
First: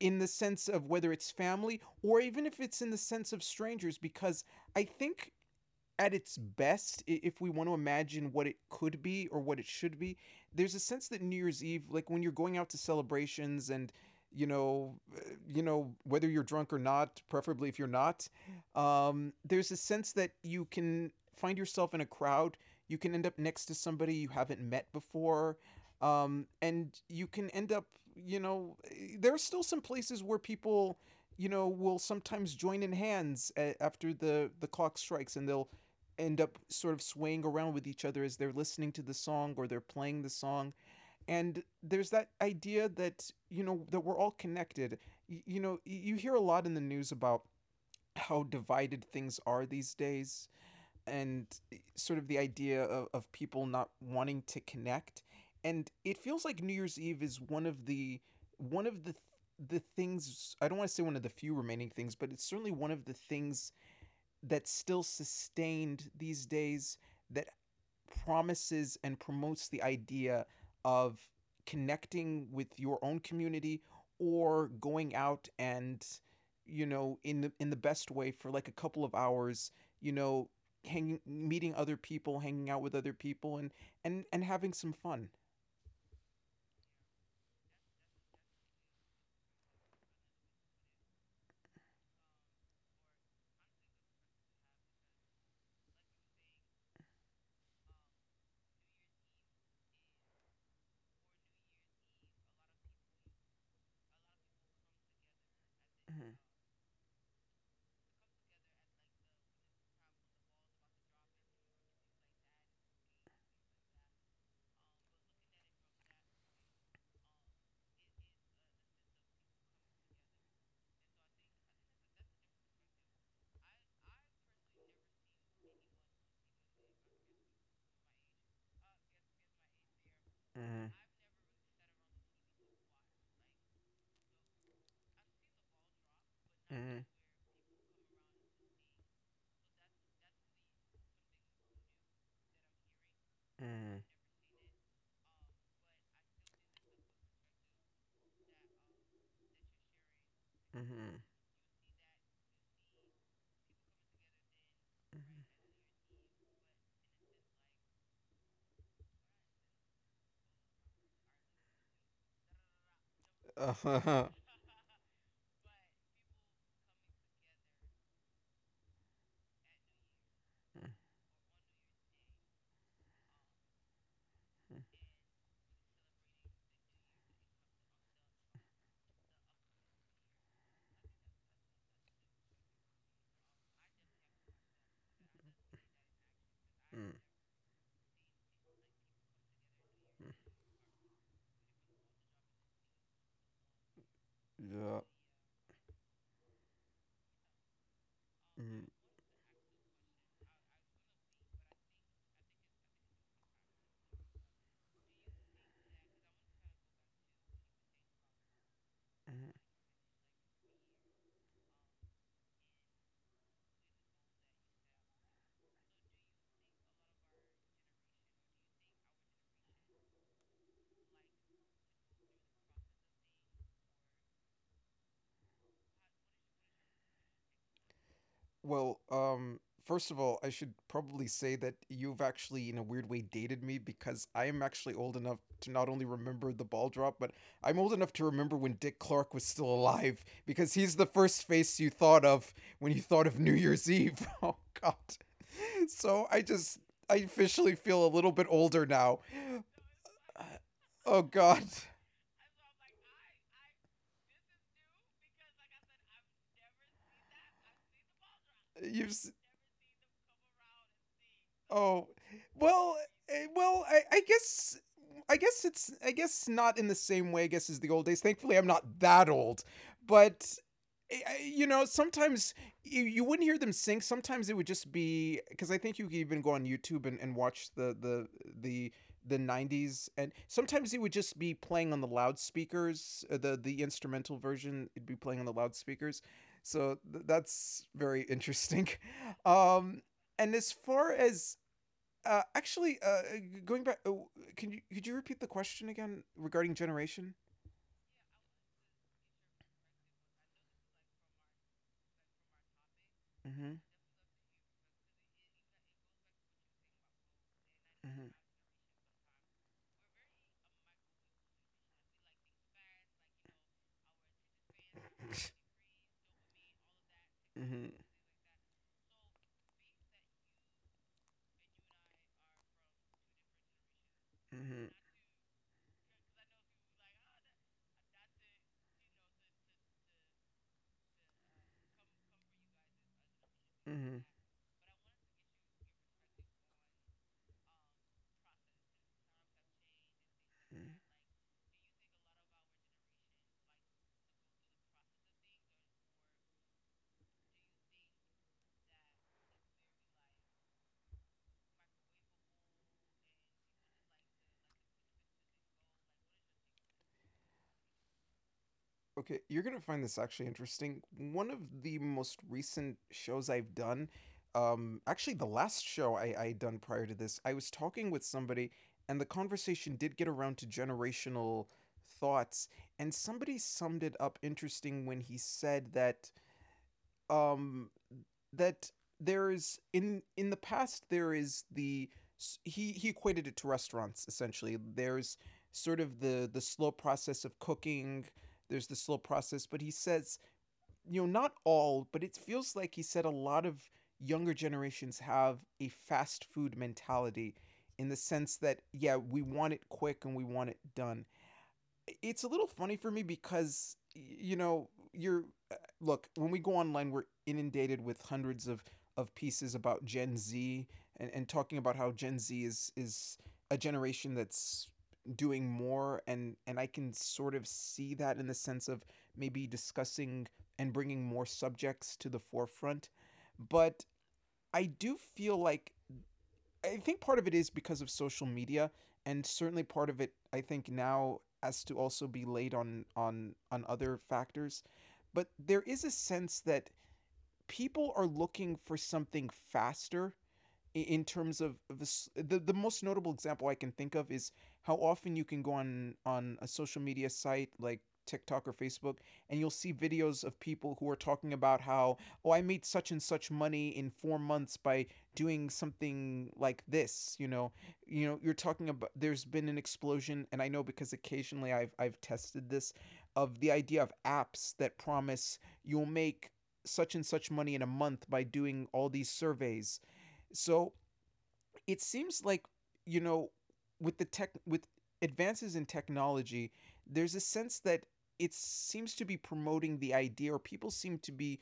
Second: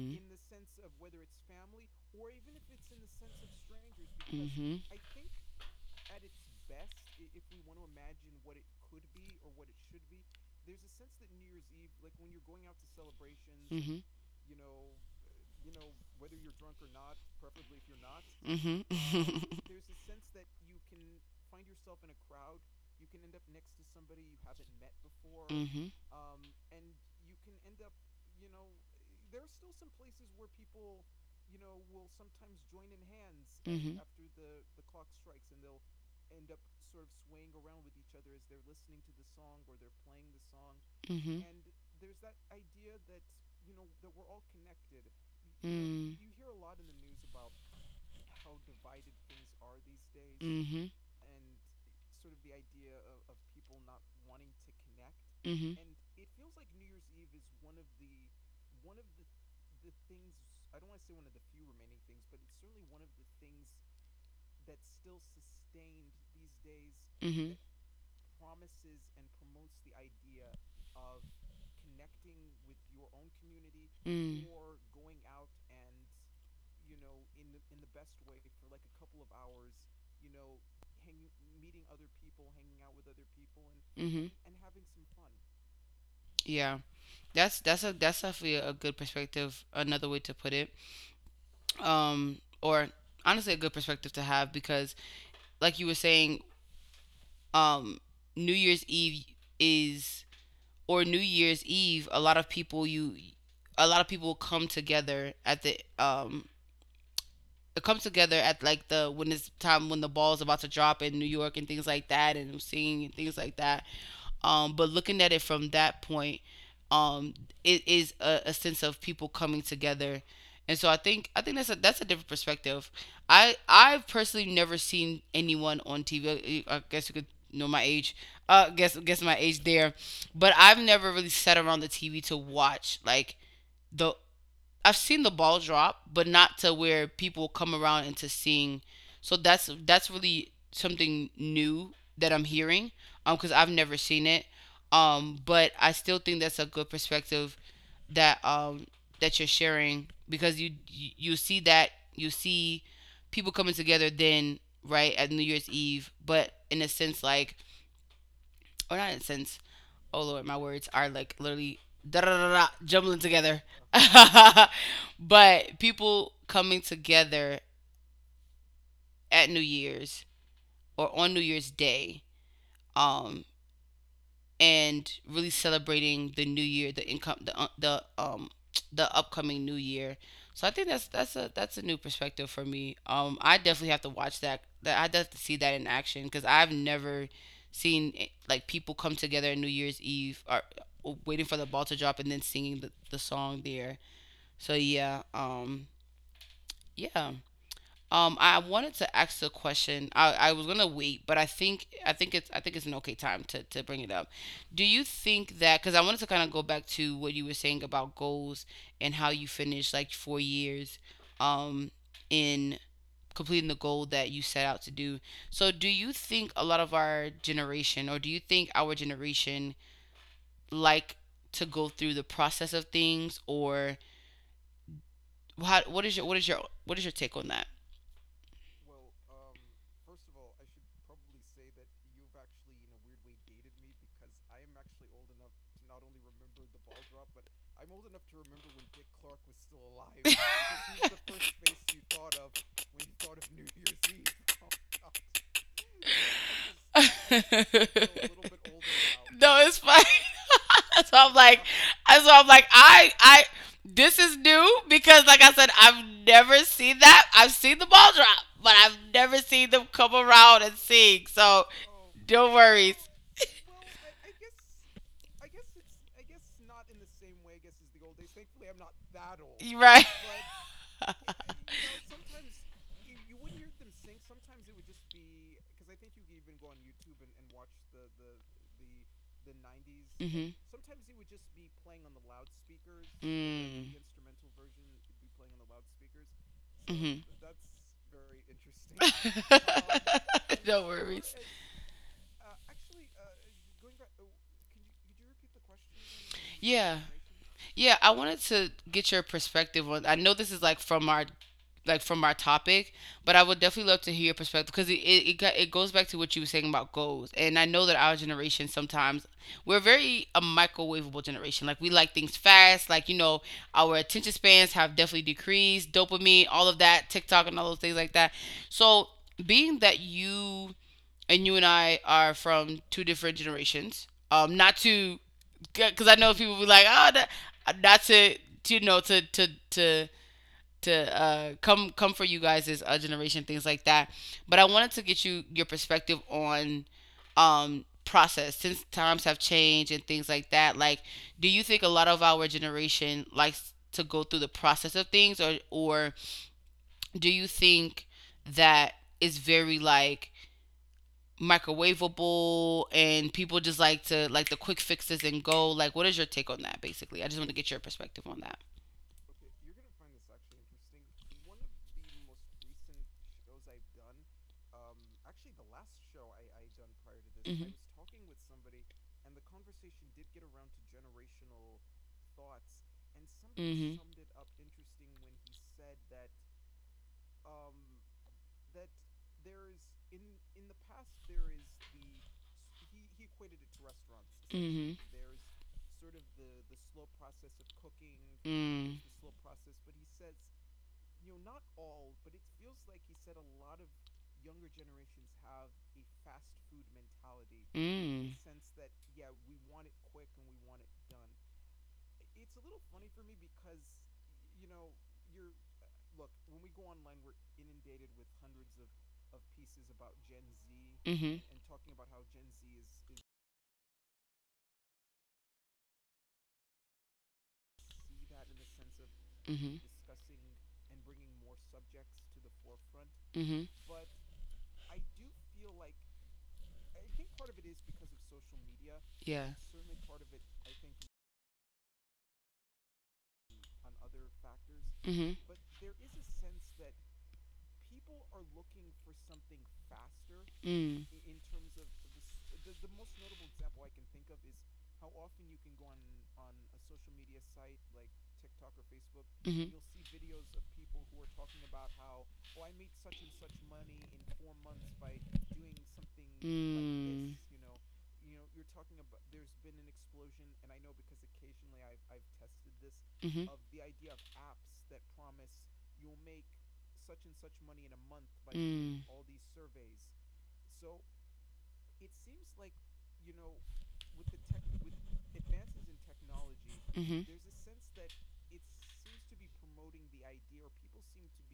in the sense of whether it's family or even if it's in the sense of strangers, because mm-hmm. I think at its best, if we want to imagine what it could be or what it should be, there's a sense that New Year's Eve, like when you're going out to celebrations and Mm-hmm. you know, you know, whether you're drunk or not, preferably if you're not, Mm-hmm. There's a sense that you can find yourself in a crowd, you can end up [LAUGHS] next to somebody you haven't met before, mm-hmm. [LAUGHS] And you can end up, you know, there are still some places where people, you know, will sometimes join in hands Mhm. after the clock strikes, and they'll end up sort of swaying around with each other as they're listening to the song or they're playing the song, Mhm. and there's that idea that you know that we're all connected. Y- you Y- know, you hear Mm. a lot in the news about how divided things are these days, Mhm. and sort of the idea of people not wanting to connect, and Mhm. it feels like New Year's Eve is one of the one of the the things, I don't want to say one of the few remaining things, but it's certainly one of the things that's still sustained these days, that Mhm. promises and promotes the idea of connecting with your own community, Mm. or going out and, you know, in the best way for like a couple of hours, you know, hanging meeting other people, hanging out with other people, Mm-hmm. and having some fun. Yeah. That's definitely a good perspective, another way to put it. Or honestly a good perspective to have because, like you were saying, um, New Year's Eve is, or New Year's Eve, a lot of people you, a lot of people come together at the it comes together at like the when it's time, when the ball's about to drop in New York and things like that, and I'm seeing and things like that. But looking at it from that point, um, it is a sense of people coming together, and so I think, I think that's a, that's a different perspective. I, I've personally never seen anyone on TV. I guess you could know my age. Guess my age there, but I've Mm-hmm. never really sat around the TV to watch like the, I've seen the ball drop, but not to Mm-hmm. where people come around into seeing. So that's really something new that I'm hearing, because I've Mm-hmm. never seen it, but I still think that's a good perspective that that you're sharing, because you you, Mm-hmm. [LAUGHS] you see that, you see people coming together then right at New Year's Eve, but in a sense like, or not in a sense, oh lord, my words are like literally da da da da jumbling together. Uh-huh. [LAUGHS] But people coming together at New Year's Mm-hmm. or on New Year's Day, um, and really celebrating the new year, the income, the the upcoming new year. So I think that's a new perspective for me. I definitely have to watch that. That I have to see that in action, because I've Mm-hmm. never seen like people come together on New Year's Eve, or waiting for the ball to drop and then singing the song there. So Yeah. yeah, yeah. I Mm-hmm. wanted to ask the question. I was gonna wait, but I think, I think it's, I think it's an okay time to bring it up. Do you think that, because I wanted to kind of go back to what you were saying about goals, and how you finished like 4 years, um, in completing the goal that you set out to do? So, do you think a lot of our generation, or do you think our generation, like to go through the process of things, or how, what is your, what is your, what is your take on that? Well, first of all, I should probably say that you've actually, in a weird way, dated me, because I am actually old enough to not only remember the ball drop, but I'm old enough to remember when Dick Clark was still alive, because he's the first face you thought of when you thought of New Year's Eve. [LAUGHS] Oh, God. So I just, I [LAUGHS] officially No, feel a little bit older now. it's fine. Uh, [LAUGHS] So Oh, I'm like, God. So I'm like, I, this is new because, like I said, I've never seen that. I've seen the ball drop, but I've You've, s- never seen them come around and sing. So Oh, don't well, worry, well, I guess, I guess not in the same way. I guess as the old days. Thankfully, I'm not that old, you right? but you know, sometimes you wouldn't hear them sing. Sometimes it would just be because I think you could even go on YouTube and watch the the 90s, and Mhm. sometimes it would just be playing on the loudspeakers, the Mm. instrumental version, it'd be playing on the loudspeakers, so Mhm. that's very interesting. [LAUGHS] um and [LAUGHS] as No far worries. as actually, going back, oh, can you could you repeat the question again regarding Yeah. generation? Yeah, I wanted to get your perspective on. I know this is like from our topic, but I would Mm-hmm. definitely love to hear your perspective, because got, it goes back to what you were saying about goals. And I know that our Mm-hmm. generation sometimes we're very a microwavable generation. Like we like things fast. Like, you know, our attention spans have definitely decreased. Dopamine, all of that, TikTok, and all those Mm-hmm. things like that. So, being that you and I are from two different generations. Not Mm-hmm. to, because I know people be like, oh, that, not to, to, you know, to come for you guys as a generation, things like that. But I wanted to get you your perspective on process, since times have changed and things like that. Mm-hmm. Like, do you think a lot of our generation likes to go through the process of things, or do you think that it's very like microwavable, and people just like to like the quick fixes and go, like, what is your take on that? Basically, I just want to get your perspective on that. Okay, you're gonna find this actually interesting. One of the most recent shows I've done, actually, the last show I done prior to this, I was talking Mm-hmm. with somebody, and the conversation did get around to generational thoughts, and somebody Mm-hmm. summed it up interesting when he said that um that there is in the past, there is the he equated it to restaurants, essentially. Mm-hmm. There's sort of the slow process of cooking. There's the Mm. slow process, but, he says, you know, not all, but it feels like, he said, a lot of younger generations have a fast food mentality, in the Mm. sense that, yeah, we want it quick, and we want it done. It's a little funny for me, because, you know, you're uh, look, when we go online, we're inundated with hundreds of pieces about Gen Z, and, Mm-hmm. and talking about how Gen Z is a generation that's doing more, and I can sort of see that, in the sense of maybe Mm-hmm. discussing and bringing more subjects to the forefront. Mm-hmm. But I do feel like, I think part of it is because of social media, and Yeah. certainly part of it, I think, now has to also be laid on on other factors. Mm-hmm. But there is a sense that people are looking for something faster, Mm. in terms of this. The most notable example I can think of is how often you can go on a social media site like TikTok or Facebook, and you'll Mm-hmm. see videos of people who are talking about how, oh, I made such and such money in 4 months by doing something like this, Mm. you know. You know, you're talking about, there's been an explosion, and I know, because occasionally I've tested this, Mm-hmm. of the idea of apps that promise you'll make such and such money in a month by doing all Mm. these surveys. So it seems like, you know, with the tech with advances in technology, there's a Hmm. sense that it seems to be promoting the idea, or people seem to be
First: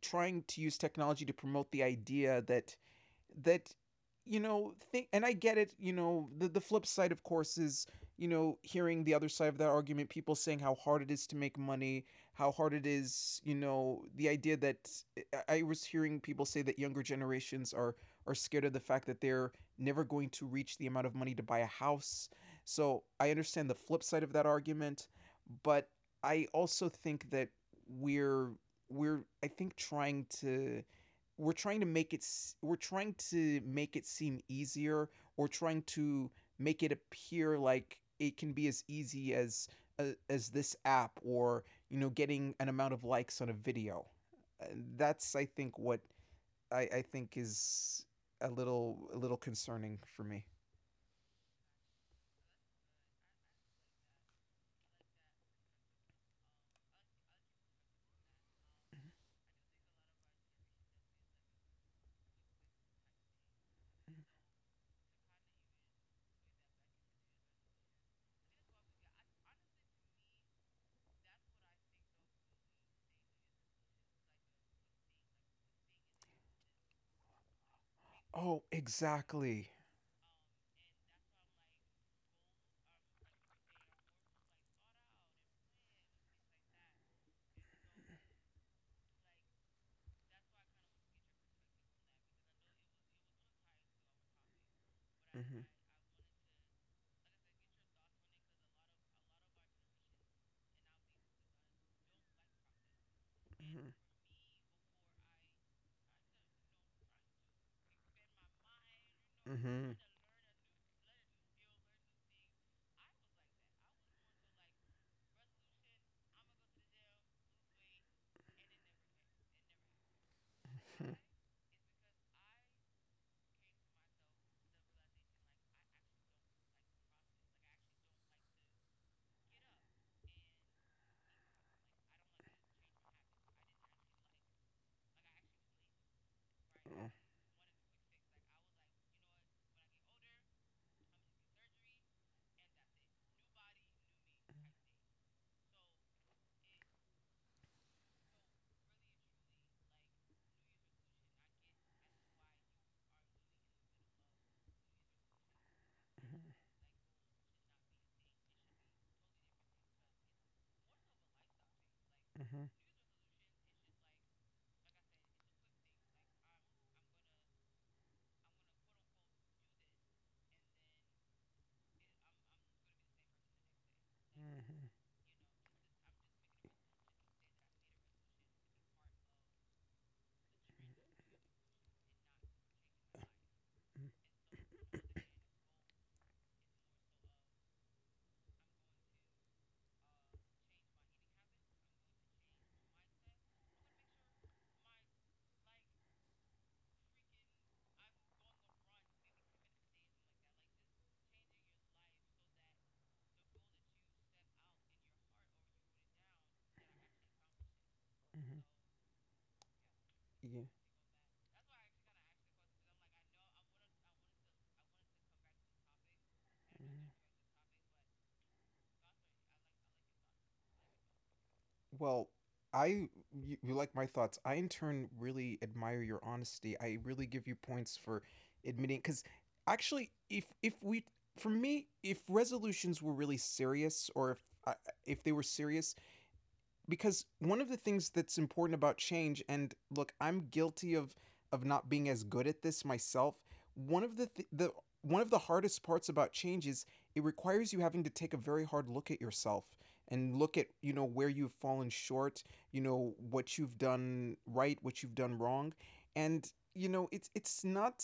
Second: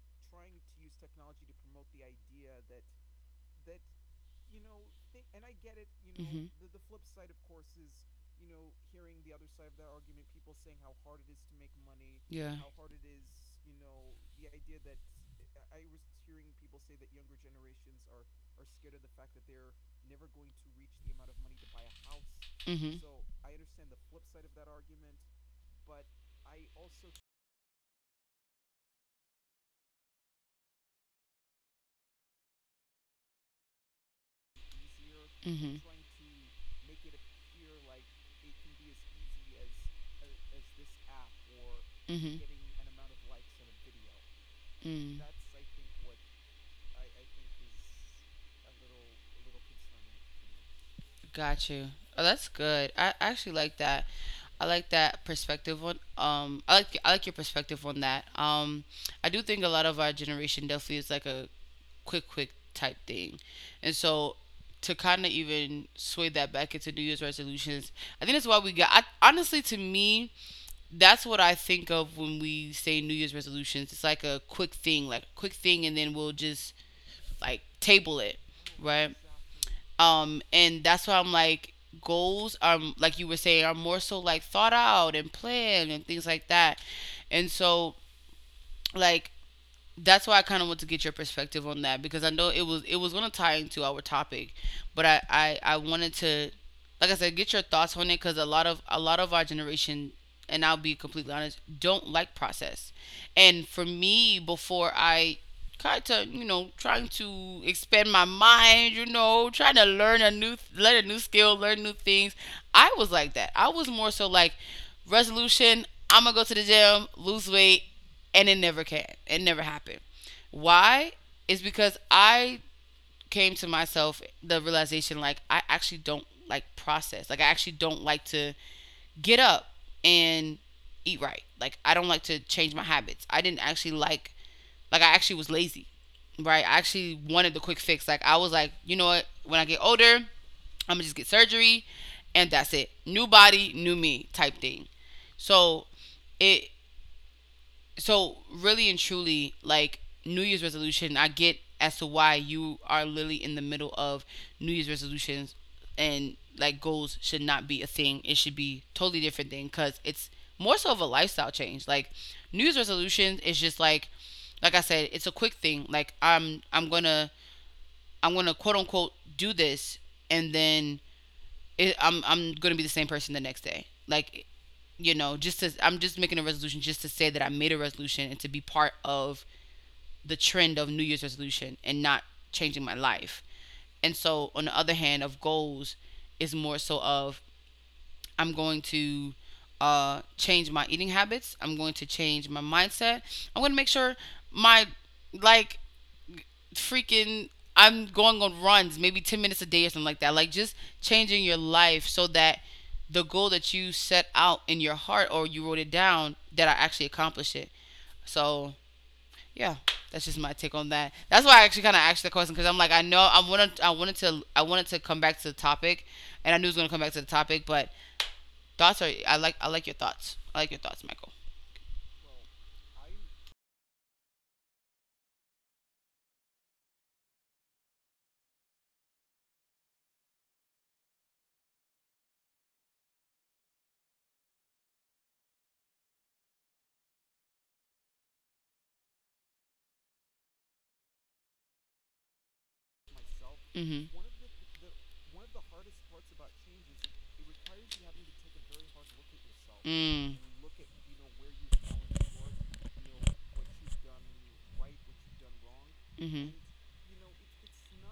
trying to use technology to promote the idea that that you know, think. And I get it, you know, the flip side, of course, is, you know, hearing the other side of that argument, people saying how hard it is to make money, Yeah. how hard it is, you know, the idea that I was hearing people say that younger generations are scared of the fact that they're never going to reach the amount of money to buy a house. Hmm. So I understand the flip side of that argument, but I also think that we're we're, I think, trying to we're trying to make it we're trying to make it seem easier, or Mm-hmm. trying to make it appear like it can be as easy as this app, or, you know, Hmm. getting an amount of likes on a video. Uh, Mm. that's, I think, what I think is a little concerning for me. Got you. Oh, that's good. I actually like that. I like that perspective on I like, I like your perspective on that. I do think a lot of our generation definitely is like a quick type thing. And so, to kind of even sway that back into New Year's resolutions, I think that's why we got, I, honestly to me, that's what I think of when we say New Year's resolutions. It's like a quick thing, like quick thing, and then we'll just like table it, Oh, right? exactly. And that's why I'm like, goals are, like you were saying, are more so like thought out and planned and things like that. And so, like, that's why I kind of want to get your perspective on that, because I know it was, it was going to tie into our topic, but Mm-hmm. I wanted to, like I said, get your thoughts on it, because a lot of, a lot of our generation, and I'll be completely honest, don't like process. And for me before, I kind of, you know, trying to expand my mind, you know, trying to Mm-hmm. learn a new, learn a new skill, learn new things, I was like that. I was more so like, resolution, I'm gonna go to the gym, lose weight, and it never can, it never happened. Why Mm-hmm. is because I came to myself the realization, like, I actually don't like process. Like, I actually don't like to get up and eat right. Like, I don't like to change my habits. I didn't actually like I actually was lazy. Right? I actually wanted the quick fix. Like I was like, you know what? When I get older, I'm going to just get surgery, and that's it. New body, new me type thing. So it, so really and truly, like, New Year's resolution, I get as to why you are literally in the middle of New Year's resolutions, and Mm-hmm. like goals should not be a thing. It should be totally different thing, because it's more so of a lifestyle change. Like, New Mm-hmm. Year's resolutions is just like I said, it's a quick thing. Like, I'm gonna quote unquote do this, and then it, I'm gonna be the same person the next day. Like, you know, just to, I'm just making a resolution just to say that I made a resolution and to be part of the trend of New Year's resolution and not changing my life. And so on the other hand, of goals is more so of I'm going to change my eating habits. I'm going to change my mindset. I'm going to make sure my like freaking I'm going on runs, maybe 10 minutes a day or something like that. Like, just changing your life so that the goal that you set out in your heart or you wrote it down, that I actually accomplish it. Mm-hmm. So, yeah, that's just my Mm-hmm. take on that. That's why I actually kind of asked the question, because I'm like, I know I wanted to come back to the topic, and I knew it was gonna Yeah. come back to the topic. But I like your thoughts. I like your thoughts, Michael. Well, you like my thoughts. I, in turn, really admire your honesty. I really give you points for admitting, cuz actually, if we for me if resolutions were really serious, or if I if they were serious, because one of the things that's important about change, and, look, I'm guilty of not being as good at this myself, Hmm. one of the one of the hardest parts about change is, it requires you having to take a very hard look at yourself, Mm. and look at, you know, where you've fallen short, you know, what you've done right, what you've done wrong. Mhm. And, you know, it's not,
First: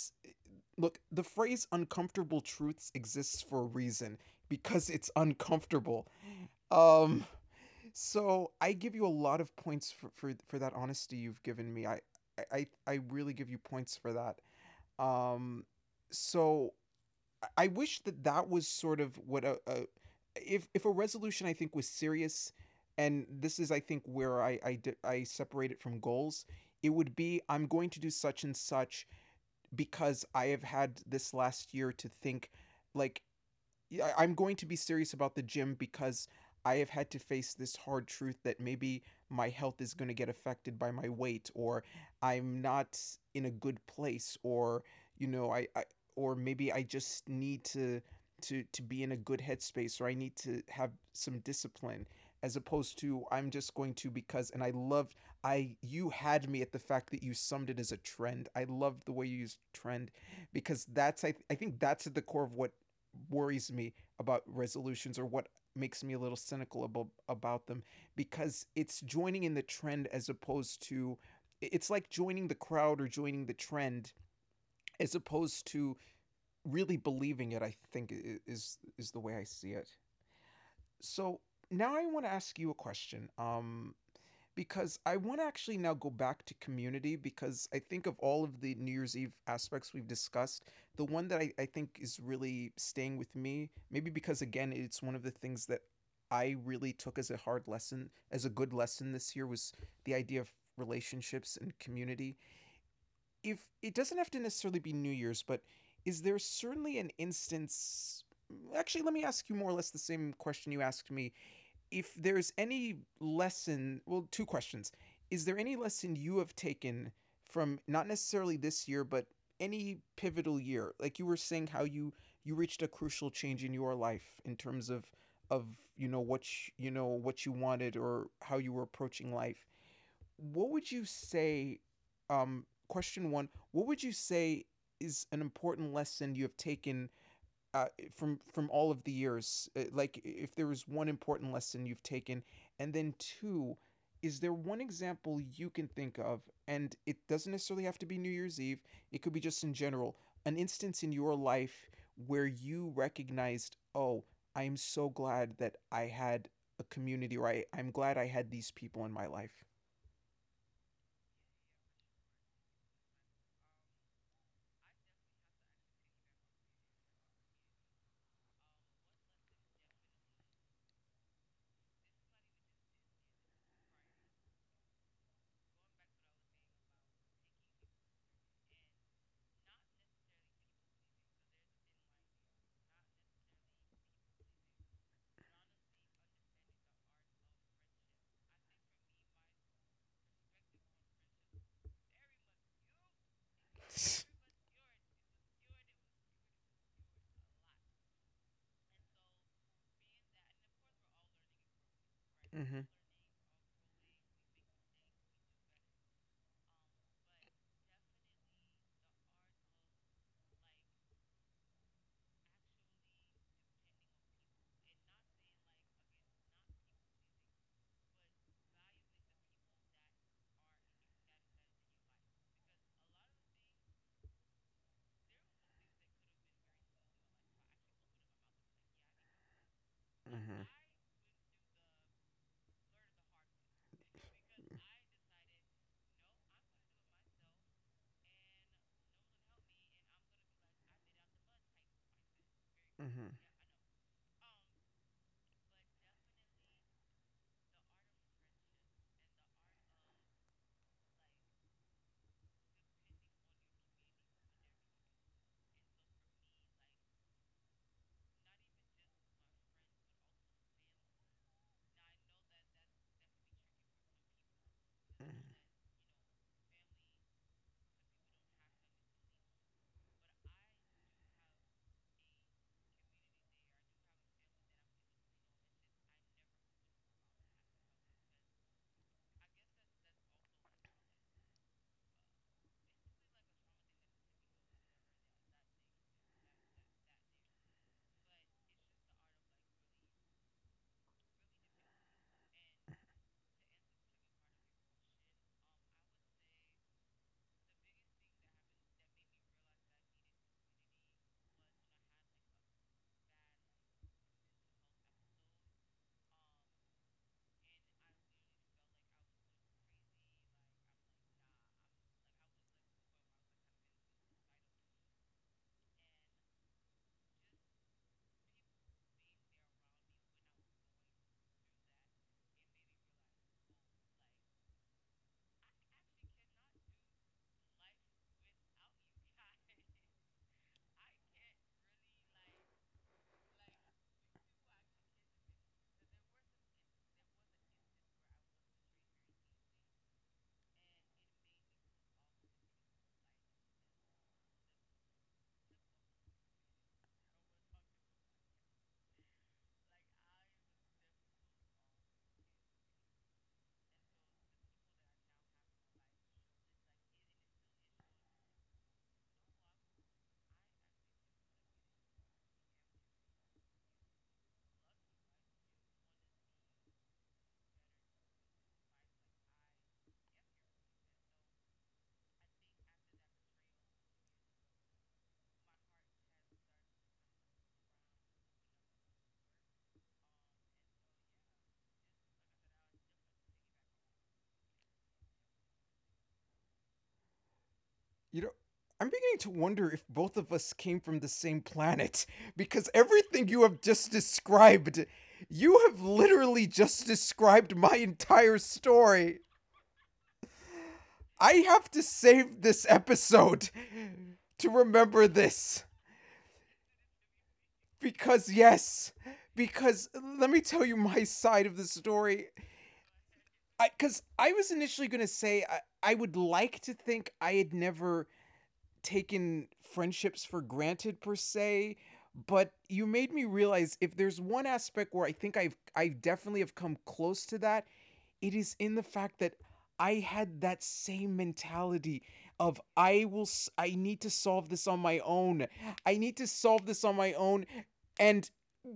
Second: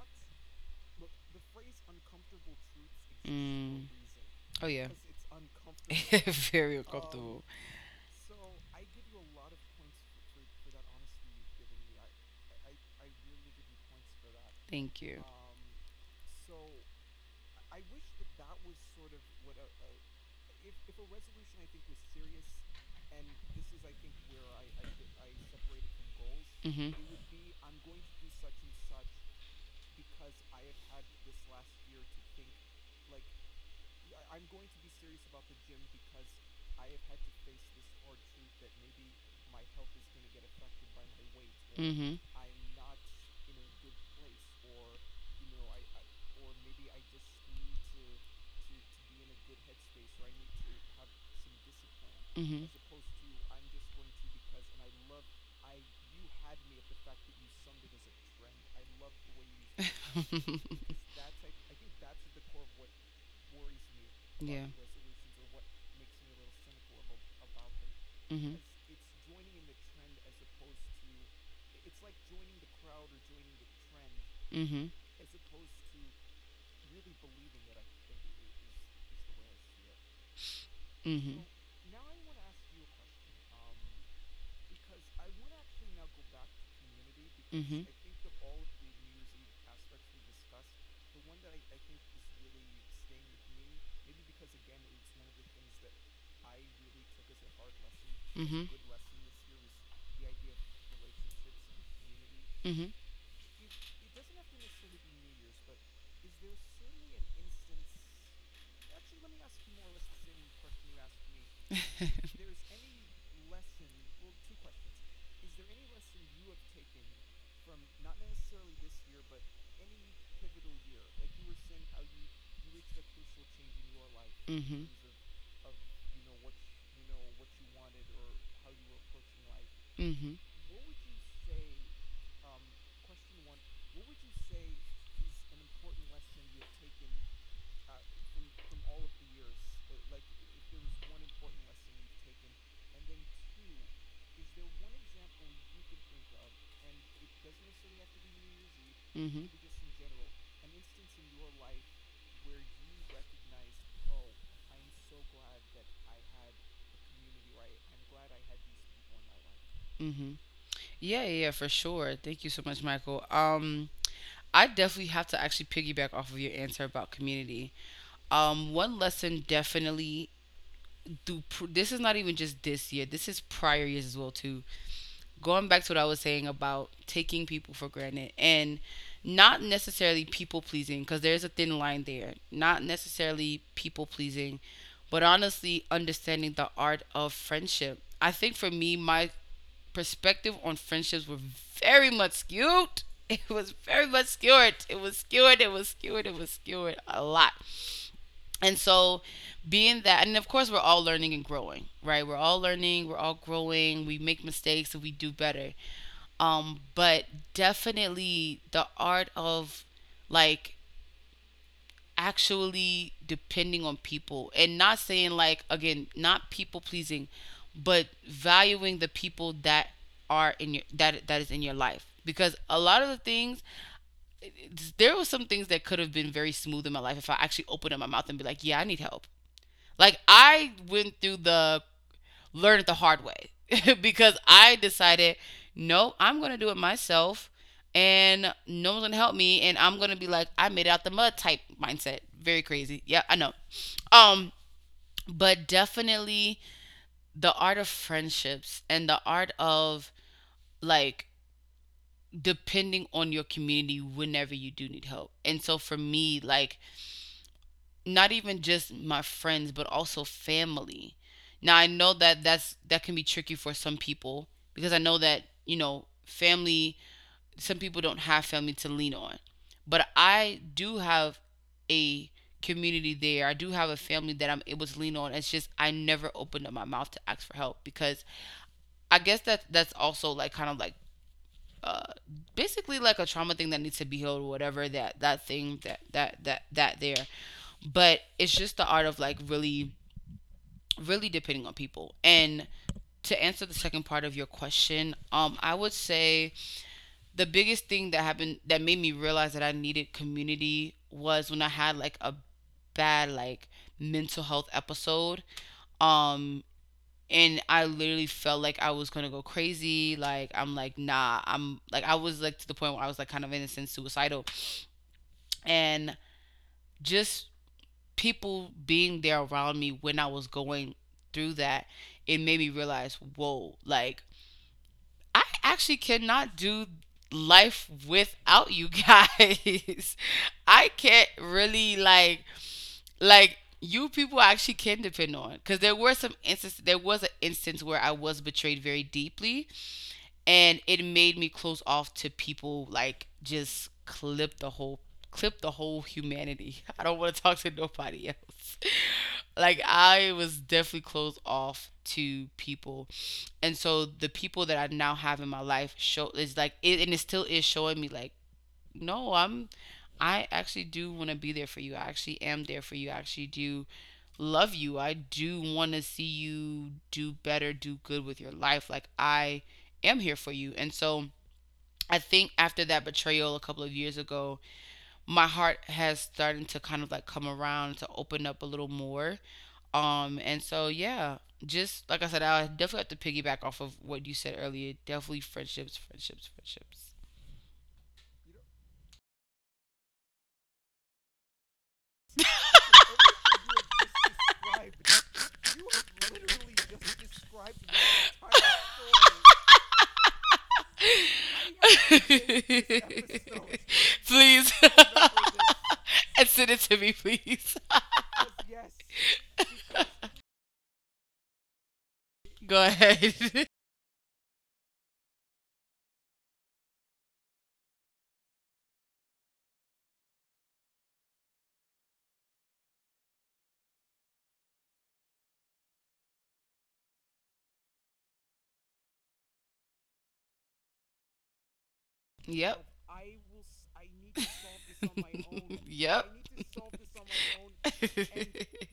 look, the phrase "uncomfortable truths" exists for a Reason. reason, Oh, yeah. because it's uncomfortable. If you're [LAUGHS] thinking, Very um um, so I give you a lot of points for for that honesty you've given me. I really give you points for that. Thank you. Um, so I- wish that was sort of what a if a resolution, I think, was serious, and this is, I think, where I separate it from goals. It Mhm. would be, I'm going to do such and such, because I have had this last year to think, like, yeah, I'm going to be serious about the gym, because I have had to face this hard truth that maybe my health is going to get affected by my weight, or Mhm. I'm not in a good place, or, you know, I or maybe I just need to be in a good headspace, or I need to have some discipline, as Mhm. opposed to I'm just going to, because. And I loved, I you had me at the fact that you summed it as a trend. I loved the way you used trend, because [LAUGHS] [LAUGHS] that's I think that's at the core of what worries me about Yeah. resolutions, or what makes me a little cynical about, them, Mhm. because it's joining in the trend, as opposed to, it's like joining the crowd or joining the trend, Mhm. as opposed to really believing it, I think, is the way I see it. So Mhm. now I want to ask you a question. Because I want to actually now go back to community, because I Mhm. think, of all of the New Year's Eve aspects we've discussed, the one that I think is really staying with me, maybe because, again, it's one of the things that I really took as a hard lesson, as a Mhm. good lesson this year, was the idea of relationships and community. Mhm. If it doesn't have to necessarily be New Year's, but is there certainly an instance? Actually, let me ask you more or less the same question you asked me. If [LAUGHS] there's any lesson, well, two questions. Is there any lesson you have taken from, not necessarily this year, but any pivotal year? Like you were saying how you reached a crucial change in your life, in Mhm. terms of you know what you know, what you wanted, or how you were approaching life. Mhm. What would you say, question 1, what would you say is an important lesson you have taken, uh, from all of the years? Like, if there was one important lesson you've taken, and then two, is there one example you can think of, and it doesn't necessarily have to be New Year's Eve? It could be Mhm. just in general, an instance in your life where you recognized, oh, I am so glad that I had a community, or I'm glad I had these people in my life. Mhm. [LAUGHS] Yeah, yeah, for sure. Thank you so much, Michael. I definitely have to actually piggyback off of your answer about community. One lesson, definitely, this is not even just this year, this is prior years as well, too. Going back to what I was saying about taking people for granted, and not necessarily people pleasing, because there's a thin line there. Not necessarily people pleasing, but honestly understanding the art of friendship. I think for me, my perspective on friendships were very much skewed. [LAUGHS] It was very much [LAUGHS] skewed, it was skewed, it was skewed, it was skewed a lot. And so, being that, and of course we're all learning and growing, right? We're all Mm-hmm. learning, we're all growing, we make mistakes and we do better. But definitely the art of, like, actually depending on people, and not saying, like, again, not people pleasing, but valuing the people that are in your — that is in your life, because a lot of the things — there were some things that could have been very smooth in my life if I actually opened up my mouth and be like, yeah, I need help. Like, Mm-hmm. I went through the learn it the hard way. [LAUGHS] Because I decided, no, I'm gonna do it myself, and no one's gonna help me, and I'm gonna be like, I made it out the mud type mindset. Very crazy. Yeah, Mm-hmm. I know. Um, but definitely the art of friendships, and the art of, like, depending on your community whenever you do need help. And so for me, like, not even just my friends but also family. Now I know that — that can be tricky for some people, because I know that, Mm-hmm. you know, family — some people don't have family to lean on, but I do have a community there. I do have a family that I'm able to lean on. It's just I never opened up my mouth to ask for help, because I guess that's also, like, kind of like, uh, basically, like, a trauma thing that needs to be healed or whatever, that that thing that that that that there. But it's just the art of, like, really, really depending on people, and, to answer the second part of your question, I would say the biggest thing that happened that made me realize that I needed community was when I had, like, a bad, like, mental health episode. um and I literally felt like I was gonna go crazy. Like, I'm like, nah, I'm like, I was like, to the point where I was like, kind of, in a sense, suicidal, and just people being there around me when I was going through that, it made me realize, whoa, like, I actually cannot do life without you guys. [LAUGHS] I can't really, like you people I actually can depend on, because there were some instances — there was an instance where I was betrayed very deeply, and it made me close off to people, like, just clip the whole humanity. [LAUGHS] I don't want to talk to nobody else. [LAUGHS] Like, I was definitely closed off to people. And so the people that I now have in my life show — is like it, and it still is showing me, like, no, I'm — I actually do want to be there for you. I actually am there for you. I actually do love you. I do want to see you do better, do good with your life. Like, I am here for you. And so I think, after that betrayal a couple of years ago, my heart has started to kind of, like, come around to open up a little more. And so, yeah, just like I said, I definitely have to piggyback off of what you said earlier. Definitely friendships, friendships, friendships. You know, I'm beginning to wonder if both of us came from the same planet, [LAUGHS] because everything you have just described, you have literally just described my entire story. I have to save this episode [LAUGHS] [LAUGHS] to Please. [LAUGHS] remember this, And send it to me, please. because, yes, because let me tell you my side of the story. [LAUGHS] Go ahead. I Cuz I was initially going to say, I would like to think I had never taken friendships for granted, per se, but you made me realize, if there's one aspect where I think I definitely have come close to that, it is in the fact that I had that same mentality of [LAUGHS] Yep. I need to solve this on my own. [LAUGHS] I Yep. need to solve this on my own, and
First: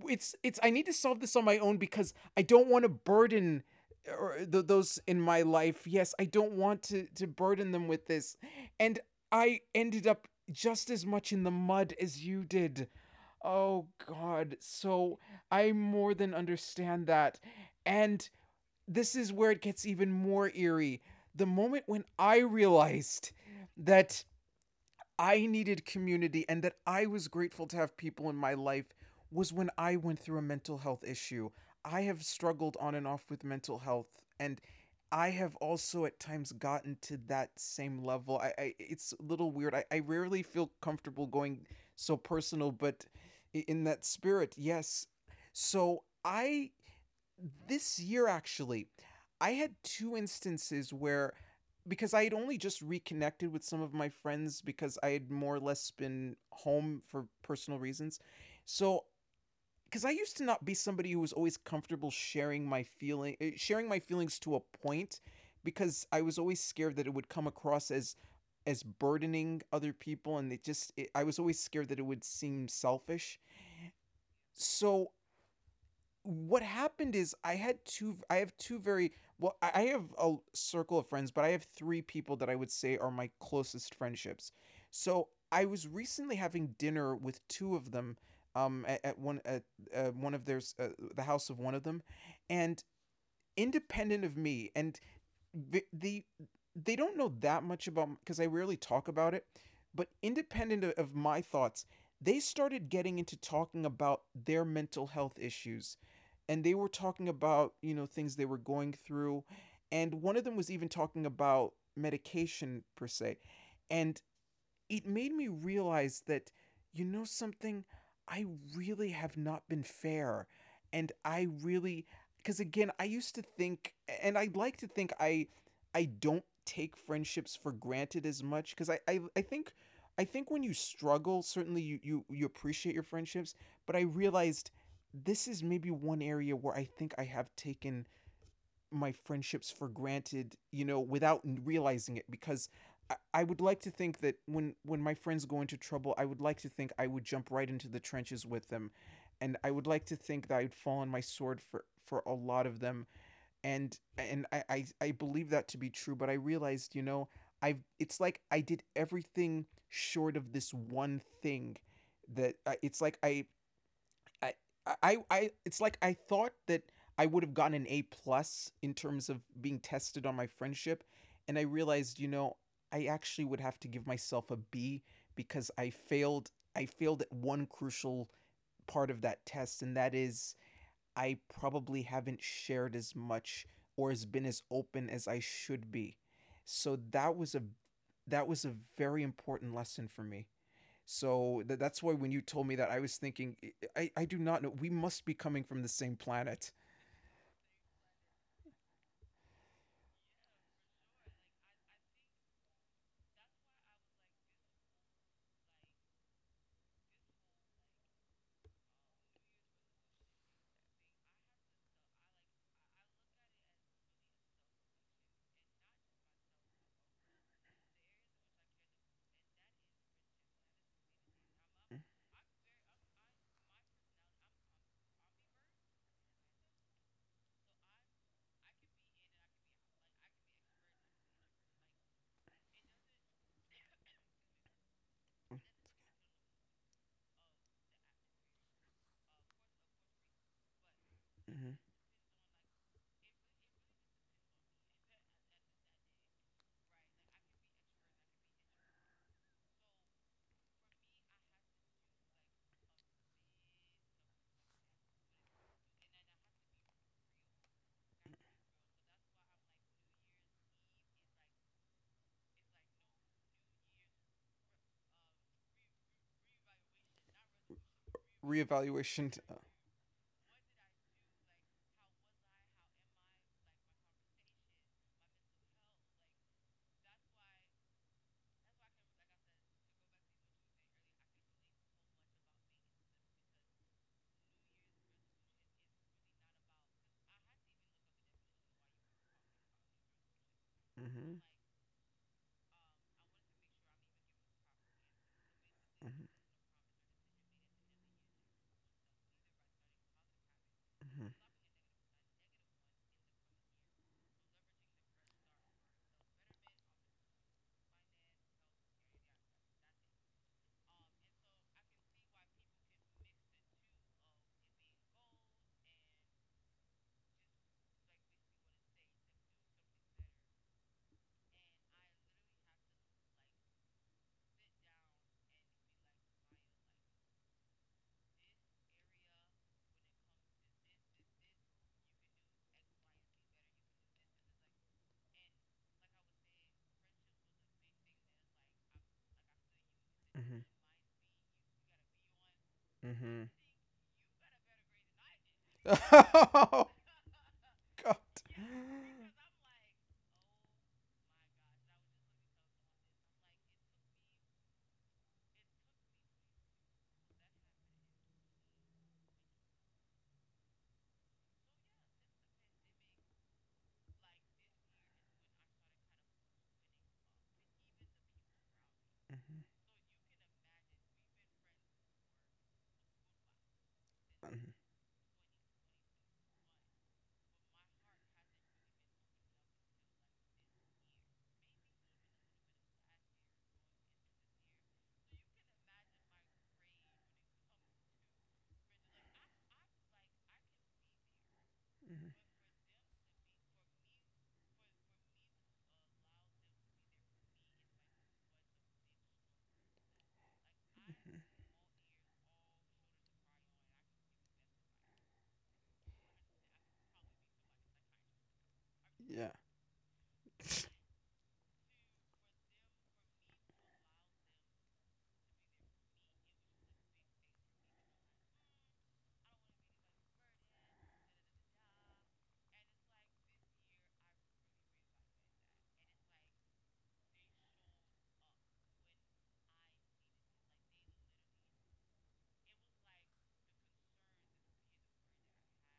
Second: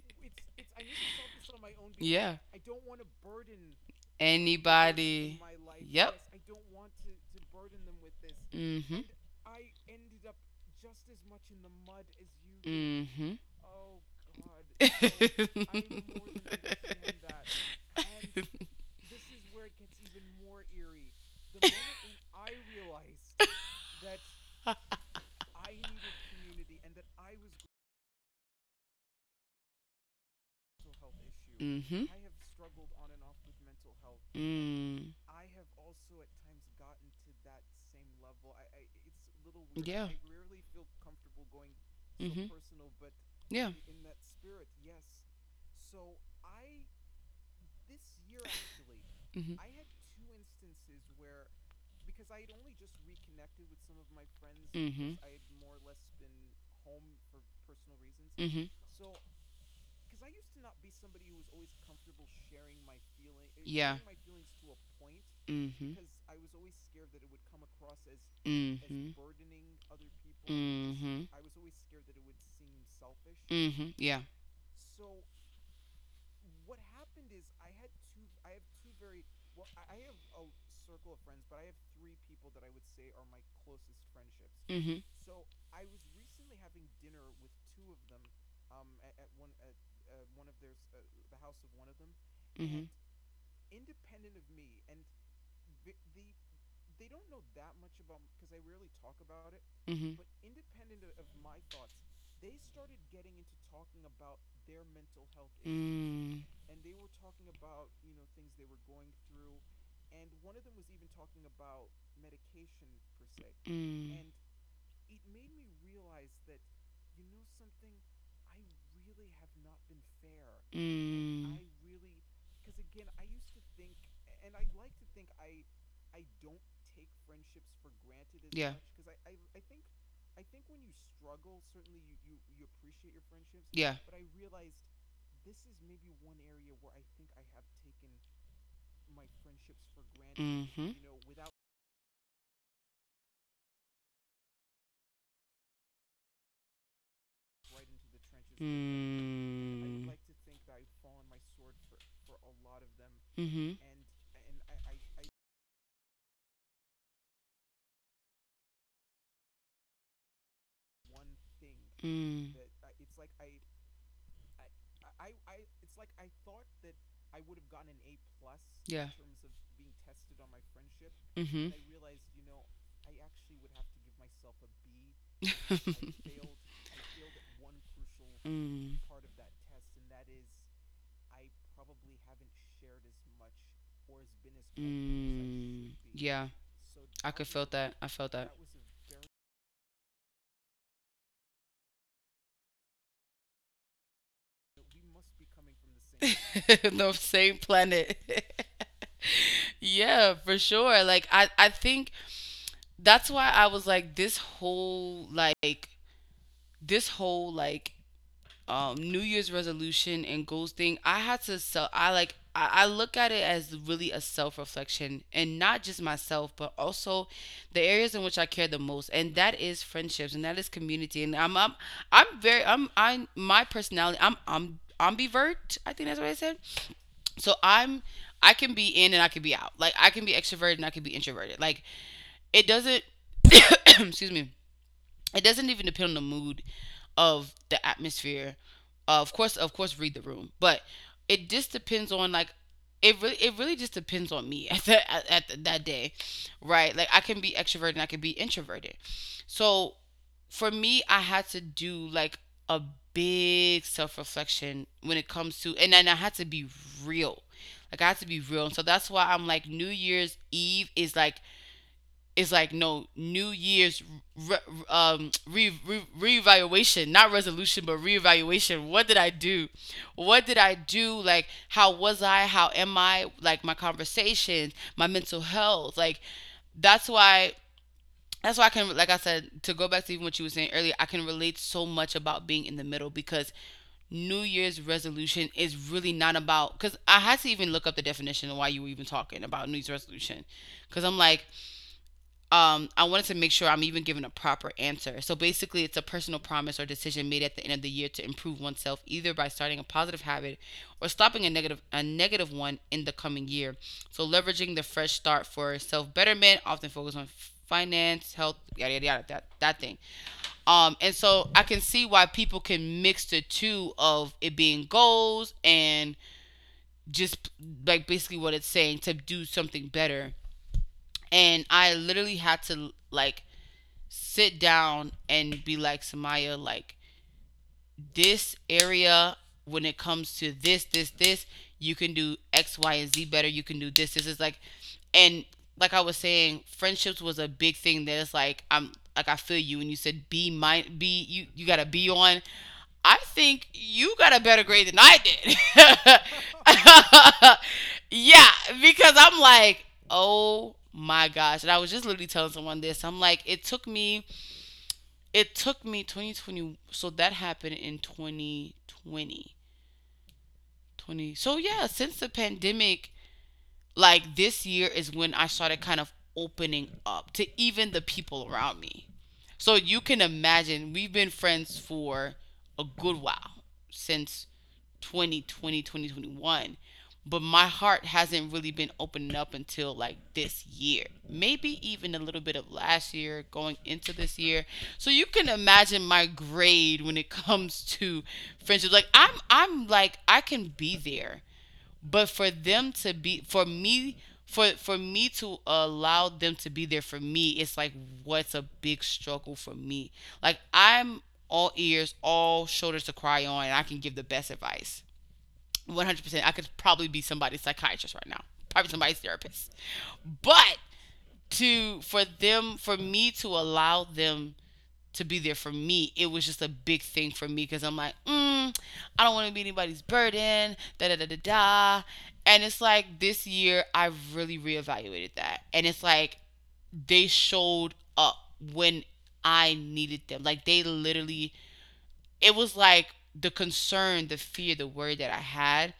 it's I need to solve this on my own, [LAUGHS] because Yeah. I don't want to burden, or those in Anybody. my life. Yes, Yep. I don't want to burden them with this. And Mm-hmm. I ended up just as much in the mud as you did. Mm-hmm. Oh god. So I more than understand that. And [LAUGHS] this is where it gets even more eerie. The moment when I realized that I needed community and that I was grateful to have people in my life was when I went through a mental health issue. Mm-hmm. I have struggled on and off with mental health and Mm. Times gotten I to. have also at times gotten to that same level. I It's a little weird. I rarely feel comfortable going so Yeah. Mhm. personal, but Yeah. in that spirit, yes. So I this year, actually, I had two instances where because I had only just reconnected with some of my friends Mhm. Mhm. Because I because I spend home had for. more or less been home for personal reasons. Mhm. It-. So, because I used to not be somebody who was always comfortable sharing my feeling, sharing Yeah. my feelings to a point, Mhm. because I was always Because. scared that Mhm. it As. would come across as Mhm. burdening other people, and I Say. was always scared that it would seem selfish. Mhm. Yeah. So what happened is I have two very, well, I have a circle of friends, but I have three people that I would say are my closest friendships. Mhm. Mhm. And. Mhm. So I was recently having dinner with two of them at one at one of their the house of one of them and independent of me and the, the they don't know that much about because I rarely talk about it, but It. independent of my thoughts, they started getting into talking about their mental health issues Mm. and they were talking about things they were going through and one of them was even talking about medication per se and Mm. it made me realize that, something, I really have not been fair. And I Mm. really, because again, I used to think, and I'd like to think I don't take friendships for granted as much Yeah. because I think when you struggle, certainly you appreciate your friendships, Yeah. but I realized this is maybe one area where I think I have taken my friendships for granted, Mm-hmm. Without realizing it because I would like to think that when my friends go into trouble, I would like to think I would jump right into the trenches with them and I would like Mm. to think that I'd fall on my sword for a lot of them Mm-hmm. and I believe that to be true, but I realized, I've it's like I did everything short of this one thing that Mm. It's like I, it's like I thought that I would have gotten an A plus in Yeah. terms of being tested on my friendship, and I Mm-hmm. realized, I actually would have to give myself a B [LAUGHS] because I failed. I failed at one crucial part Mm. of that test, and that is I probably haven't shared as much or has been as open as I should Mm. be. Yeah. So I could feel that. I felt that that. was a very important lesson for me. So that's why when you told me that, I was thinking, I do not know. We must be coming from the same [LAUGHS] planet. The same planet. [LAUGHS] Yeah, for sure. Like, I think that's why I was like, this whole, like, this whole like New Year's resolution and goals thing. I had to sell. I look at it as really a self reflection and not just myself, but also the areas in which I care the most, and that is friendships and that is community. And I'm very I'm I My personality, I'm ambivert. I think that's what I said. So I can be in and I can be out. Like, I can be extroverted and I can be introverted. Like, it doesn't — [COUGHS] excuse me — it doesn't even depend on the mood of the atmosphere. Of course, of course, read the room, but it just Mm-hmm. depends on, like — it really just depends on me [LAUGHS] at the, that day, right? Like, I can be extroverted and I can be introverted. So for me, I had to do, like, a big self reflection when it comes to, and then I had to be real. Like, I had to be real, and so that's why I'm like, New Year's Eve is like — no, New Year's re, um, re, re, reevaluation, not resolution, but reevaluation. What did I Reevaluation. Do? What did I do? Like, how was I? How am I? Like, my conversations, my mental health. Like, that's why. That's why I can, like I said, to go back to even what you were saying earlier, I can relate so much about being in the middle, because New Year's resolution is really not about. Because I had to even look up the definition of why you were even talking about New Year's resolution. Because I'm like, Mm-hmm, I wanted to make sure I'm even giving a proper answer. So basically, it's a personal promise or decision made at the end of the year to improve oneself, either by starting a positive habit or mm-hmm, stopping a negative one in the coming year. So leveraging the fresh start for self betterment, often focus on finance, health, yada yada yada, that thing. And so I can see why people can mix the two of it being goals and just, like, basically what it's saying, to do something better. And I literally had to, like, sit down and be like, Samaya, like, this area — when it comes to this, this, this, you can do X, Y, and Z better. You can do this. This is, like, and, like I was saying, friendships was a big thing, that it's like, I'm like, I feel you, and you said, mm-hmm, be you gotta be on. I mm-hmm, think you got a better grade than I did. [LAUGHS] oh, [LAUGHS] God. Yeah, because Mm-hmm, I'm like, oh my gosh. And I was just literally telling someone this. I'm like, it took me 2020, so that happened in 2020, 20, twenty. So, yeah, since the pandemic, like, this year is when I started kind of opening up to even the people around me. So you can imagine we've been friends for a good while since mm-hmm, Twenty twenty, twenty twenty one. But my heart hasn't really been opening up until, like, this year, maybe even a little bit of last year going into this year. So you can imagine my grade when it [LAUGHS] comes to friendships. Like, I'm — I'm like, I can be there, but mm-hmm. for them to be, for me to allow them to be there for me, it's like — what's a big struggle for me. Like, I'm all ears, all shoulders to cry on, and I can give the best advice. 100%. I could probably be somebody's psychiatrist right now, probably somebody's Yeah. therapist. But to for them, for me to allow them to be there for me, it was just a big thing for me because I don't want to be anybody's burden, da da da da da. And it's like this year I really reevaluated that. And it's like they showed up when I needed them. Like they literally, it was like the concern, the fear, the worry that I had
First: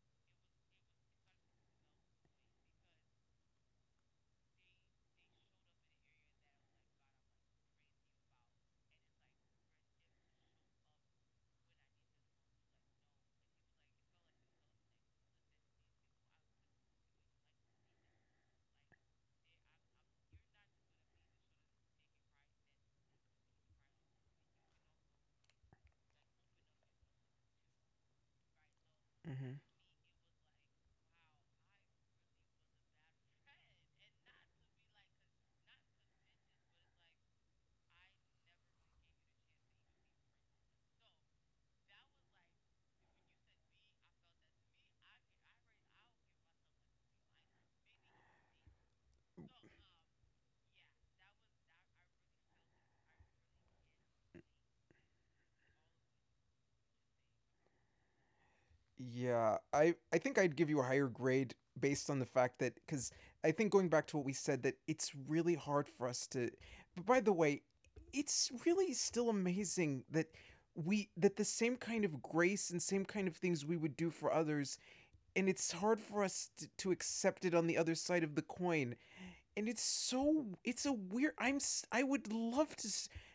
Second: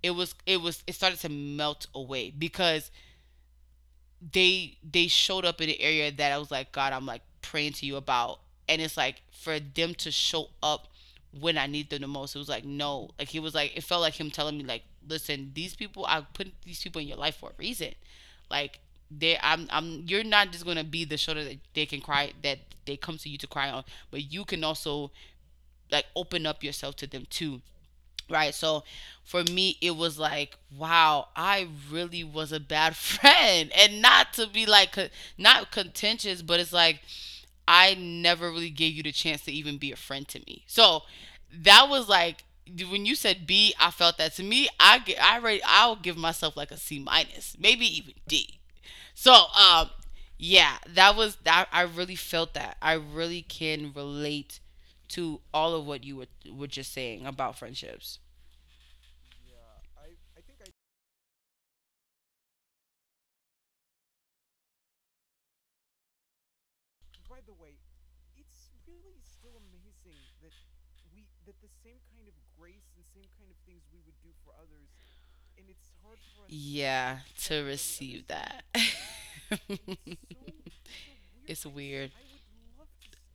it was it was it started to melt away because they showed up in an area that I was like, God, I'm like praying to you about. And it's like for them to show up when I need them the most. It was like, no. Like he was like it felt like him telling me like, listen, these people I put these people in your life for a reason. Like they I'm you're not just gonna be the shoulder that they come to you to cry on, but you can also like open up yourself to them too. Right. So for Mm-hmm. me, it was like, wow, I really was a bad [LAUGHS] friend. And not to be like, not contentious, but it's like, I never really gave you the chance to even be a friend to me. So that was like, when you said B, I felt that to me, I, get I already, I'll give myself like a C minus, maybe even D. So, yeah, that was that. I really felt that. I really can relate to all of what you were just saying about friendships. Yeah, I think I'd give you a higher grade based on the fact that, because I think, going back to what we said, that it's really hard for us to. But by the way, it's really still amazing that we that the same kind of grace and same kind of things we would do for others, and it's hard for us to Yeah, accept it to on the other side receive of the that. coin, and [LAUGHS] it's a weird, It's I am, I weird. would love to.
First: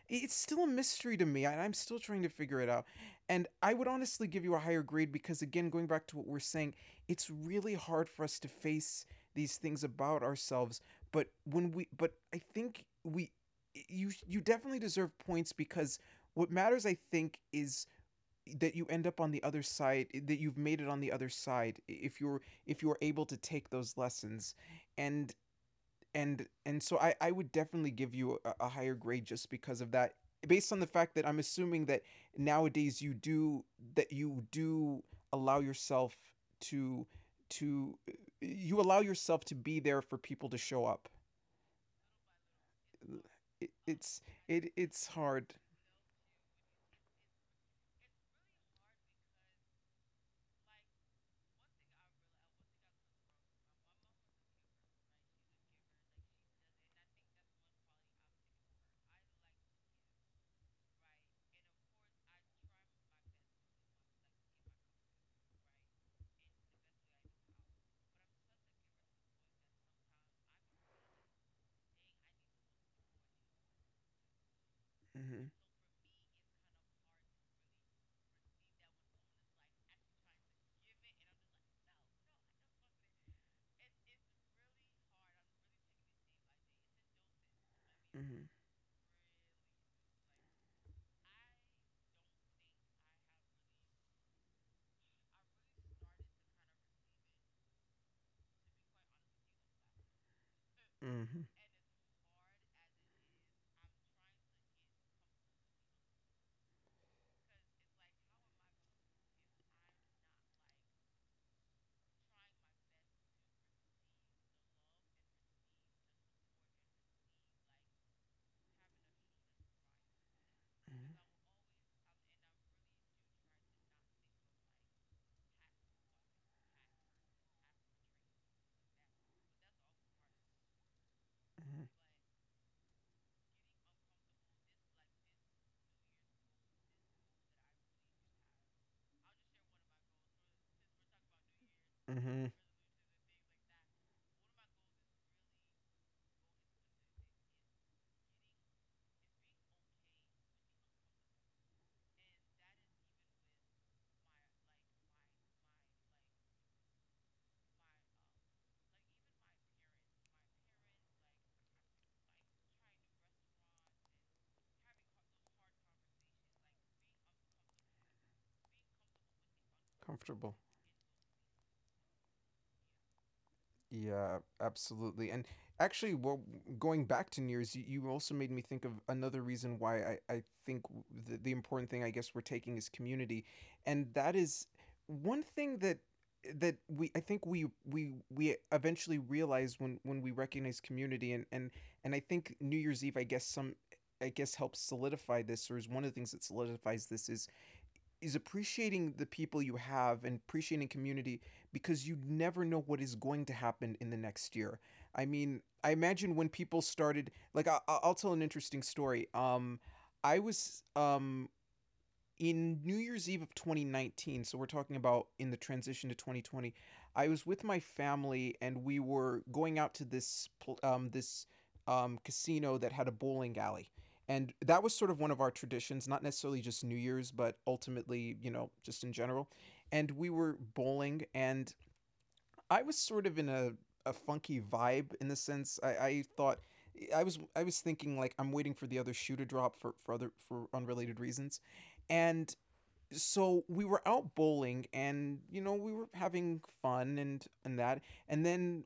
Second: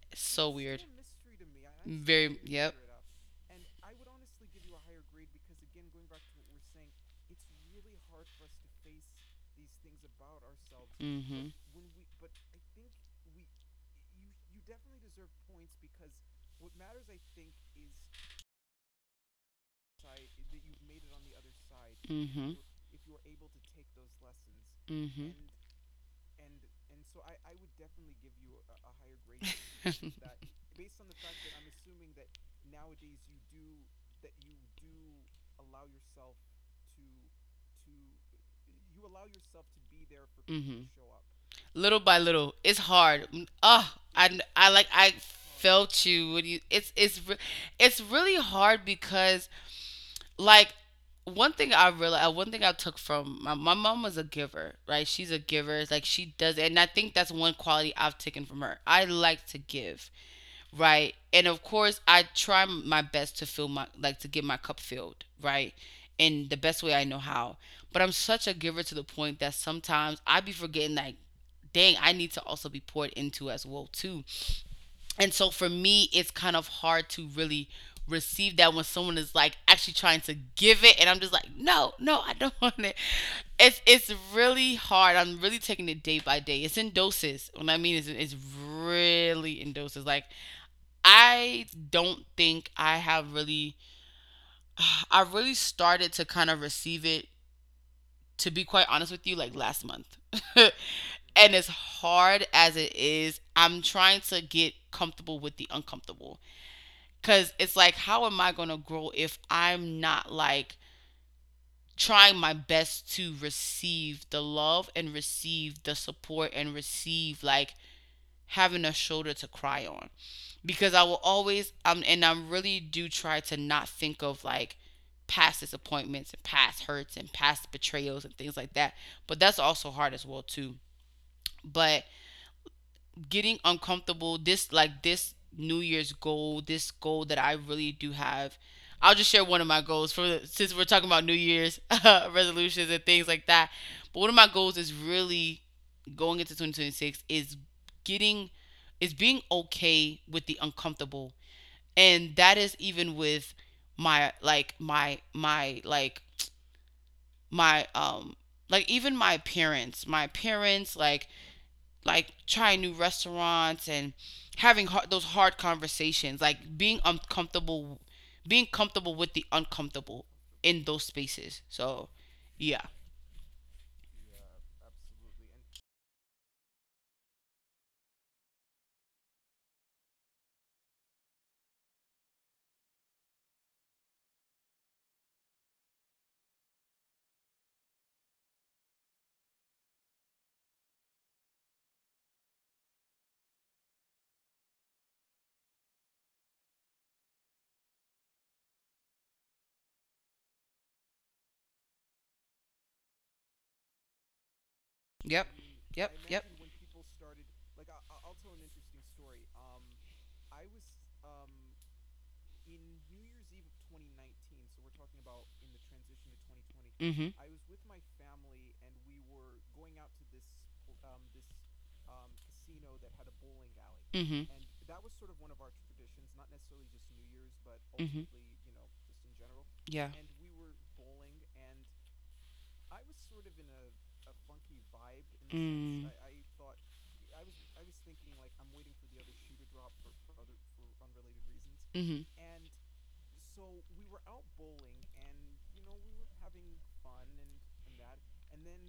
It's So still a weird. mystery to me and I'm still trying to Very, figure it yep. out, and I would honestly give you a higher grade because, again, going back to what we're saying, it's really hard for us to face these things about ourselves, but Mm-hmm. when we but I think we, you definitely deserve points because what matters, I think, is that you end up on the other side, that you've made it on the other side if you're Mm-hmm. if you're able to take those lessons, Mm-hmm. and and so I would definitely give you a higher grade just because of that, [LAUGHS] based on the fact that I'm assuming that nowadays you do, that you do allow yourself to to to be there for people to mm-hmm. show up. Little by little, it's hard. It, Oh, it's I, I it like it's I hard. felt you when you. It's really hard because like one thing I realized, one thing I took from my mom was a giver, right? She's a giver. It's like she does, and I think that's one quality I've taken from her. I like to give, right? And of course, I try my best to fill my, like to get my cup filled, right? In the best way I know how. But I'm such a giver to the point that sometimes I be forgetting, like, dang, I need to also be poured into as well too. And Mhm. so for me it's kind of hard to really receive that when someone is like actually trying to give it and I'm just like no, no, I don't [LAUGHS] want it. It's really hard. I'm really taking it day by day. It's in doses. What I mean is it's Mhm. really in doses. Like I don't think I have really [SIGHS] I really started to kind of receive it, to be quite honest with you, like last month. [LAUGHS] Mhm. And as hard as it is, I'm trying to get comfortable with the uncomfortable. Cause it's like, how am I gonna grow if I'm not like trying my best to receive the love and receive the support and receive like having a shoulder to cry on? Because I Mhm. will always and I really do try to not think of like past disappointments and past hurts and past betrayals and things like that. But that's also hard as well too. Mhm. But getting uncomfortable, this like this new year's goal, this goal that I really do have, I'll just share one of my goals for, since we're talking about new year's, [LAUGHS] Mhm. resolutions and things like that. But one of my goals is really, going into 2026, is getting, is being okay with the uncomfortable. And that is even with my like my my like my like even my parents, my parents like trying new restaurants and having hard, those hard conversations, like being uncomfortable, being comfortable with the uncomfortable Comfortable. in those spaces. So, yeah. Yeah, absolutely. And actually, well, going back to Nears, you also made me think of another reason why I think the important thing, I guess, we're taking is community. And that is one thing that that we I think we eventually realize when we recognize community, and I think New Year's Eve, I guess, some, I guess, helps solidify this, or is one of the things that solidifies this is appreciating the people you have and appreciating community, because you never know what is going to happen in the next year. I Yep. mean, I imagine when people started, like, I'll tell an interesting story. I was in New Year's Eve of 2019, so we're talking about in the transition to 2020. I Mhm. was with my family and we were going out to this casino that had a bowling alley. Mhm. And that was sort of one of our traditions, not necessarily just New Year's, but ultimately, just in general. Yeah. And we were bowling, and I was sort of in a funky vibe, in the sense I thought I was thinking, like, I'm waiting for the other shoe to drop for unrelated reasons, Mhm. and so we were out bowling and we were having fun, and that and then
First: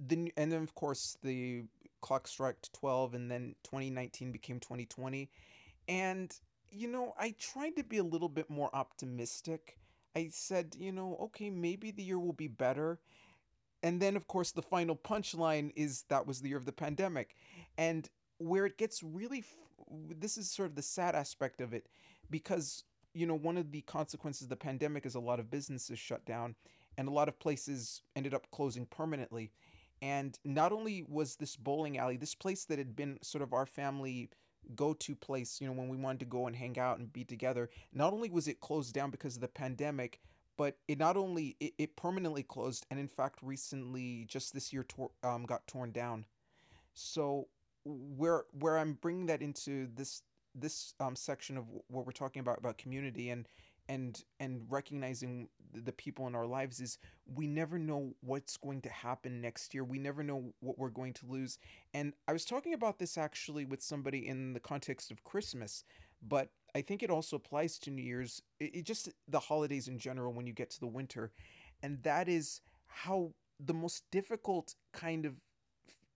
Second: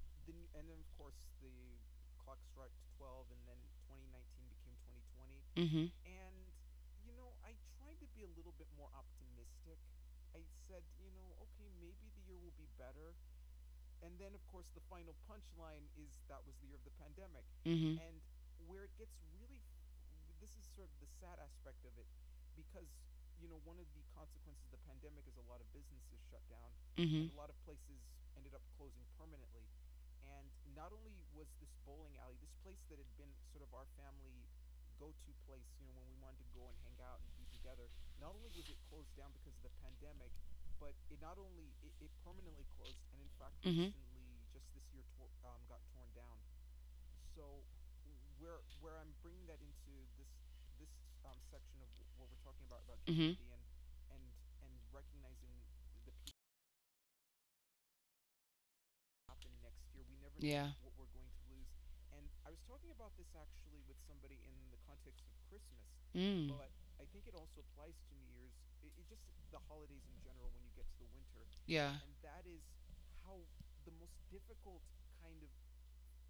and then, of course, the clock struck 12 and then 2019 became 2020. Mm-hmm. And I tried to be a little bit more optimistic. I said, okay, maybe the year will be better. And then, of course, the final punchline is that was the year of the pandemic. Mm-hmm. And where it gets really, this is sort of the sad aspect of it, because, one of the consequences of the pandemic is a lot of businesses shut down And and a mm-hmm. lot of places ended up closing permanently. And not only was this bowling alley, this place that had been sort of our family go to place, when we wanted to go and hang out and be together, not only was it closed down because of the pandemic, but it not only it permanently closed, and in fact Mhm. recently, just this year, got torn down. So where I'm bringing that into this, section of what we're talking about Mm-hmm. community and and recognizing the people in our lives, is we never know what's going to happen next year. And We never know what we're going to lose. And I was talking about this actually with somebody in the context of Christmas, mm. but I think it also applies to New Year's. It Just the holidays in general, when you get to the winter, Yeah. and that is how the most difficult kind of,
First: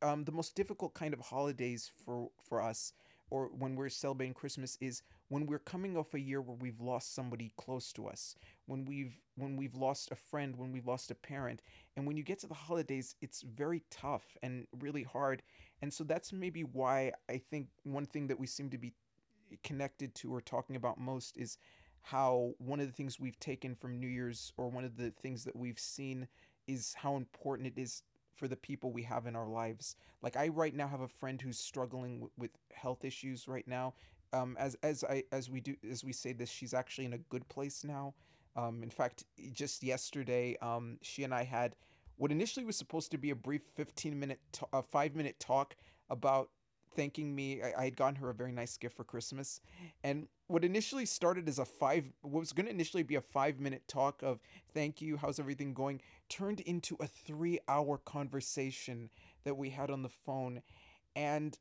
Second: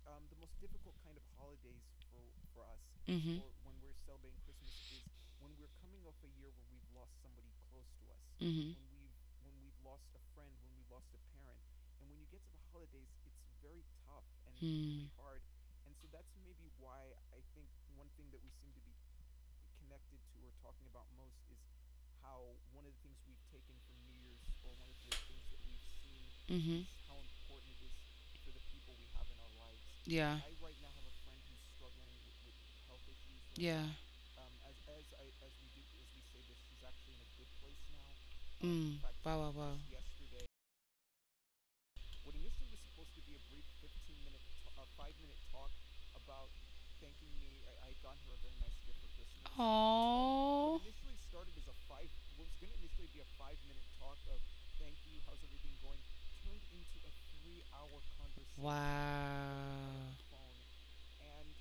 holidays for us, Mm-hmm. or when we're celebrating Christmas, is when we're coming off a year where we've lost somebody close to us, Mm-hmm. when we've lost a friend, when we've lost a parent, and And when you get to the holidays, it's very tough and really really hard. And so that's maybe why I think one thing that we seem to be connected to, or talking about most, is how one of the things we've taken from New Year's, or one of the things that we've seen, mm-hmm. is how important it is for the people we have in our lives. Yeah. Like, I right now have a friend who's struggling with health issues right Yeah. Now, now. As I as we do, as we say this, she's actually in a good place now. In mm. fact, Wow, wow, wow. just yesterday, she and I had what initially was supposed to be a brief 15-minute, a 5-minute talk about thanking me. I had gotten her a very nice gift for Christmas, and what Oh. initially started as what was going to initially be a 5-minute talk of thank you, how's everything going, turned into a 3-hour Wow. conversation that we had on the phone, and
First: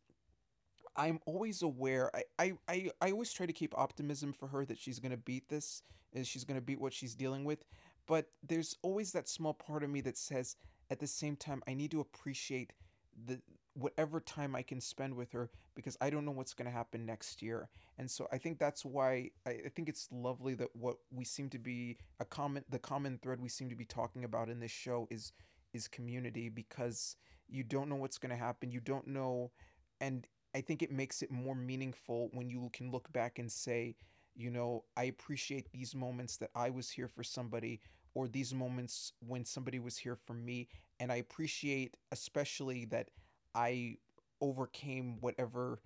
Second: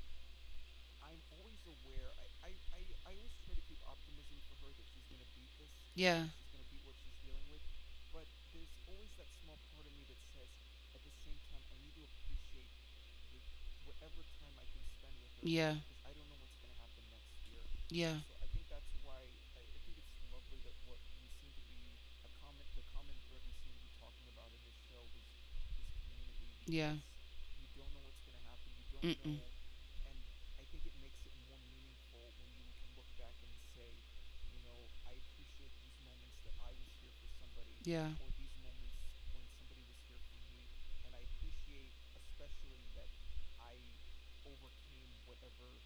I'm always aware. I always try to keep optimism for her that she's going to beat this, Yeah. and she's going to beat what she's dealing with. But there's always that small part of me that says, at the same time, I need to appreciate the whatever time I can spend with her Yeah. because I don't know what's going to happen next year. And Yeah. so I think that's why I think it's lovely that what we seem to be a common the common thread we seem to be talking about in this show is community Yeah. because you Because don't know what's going to happen. You don't mm-mm. know. And I think it makes it more meaningful when you can look back and say, you know, I appreciate these moments that I was here for somebody Yeah. or these moments when somebody was here for me. And I appreciate especially that I overcame whatever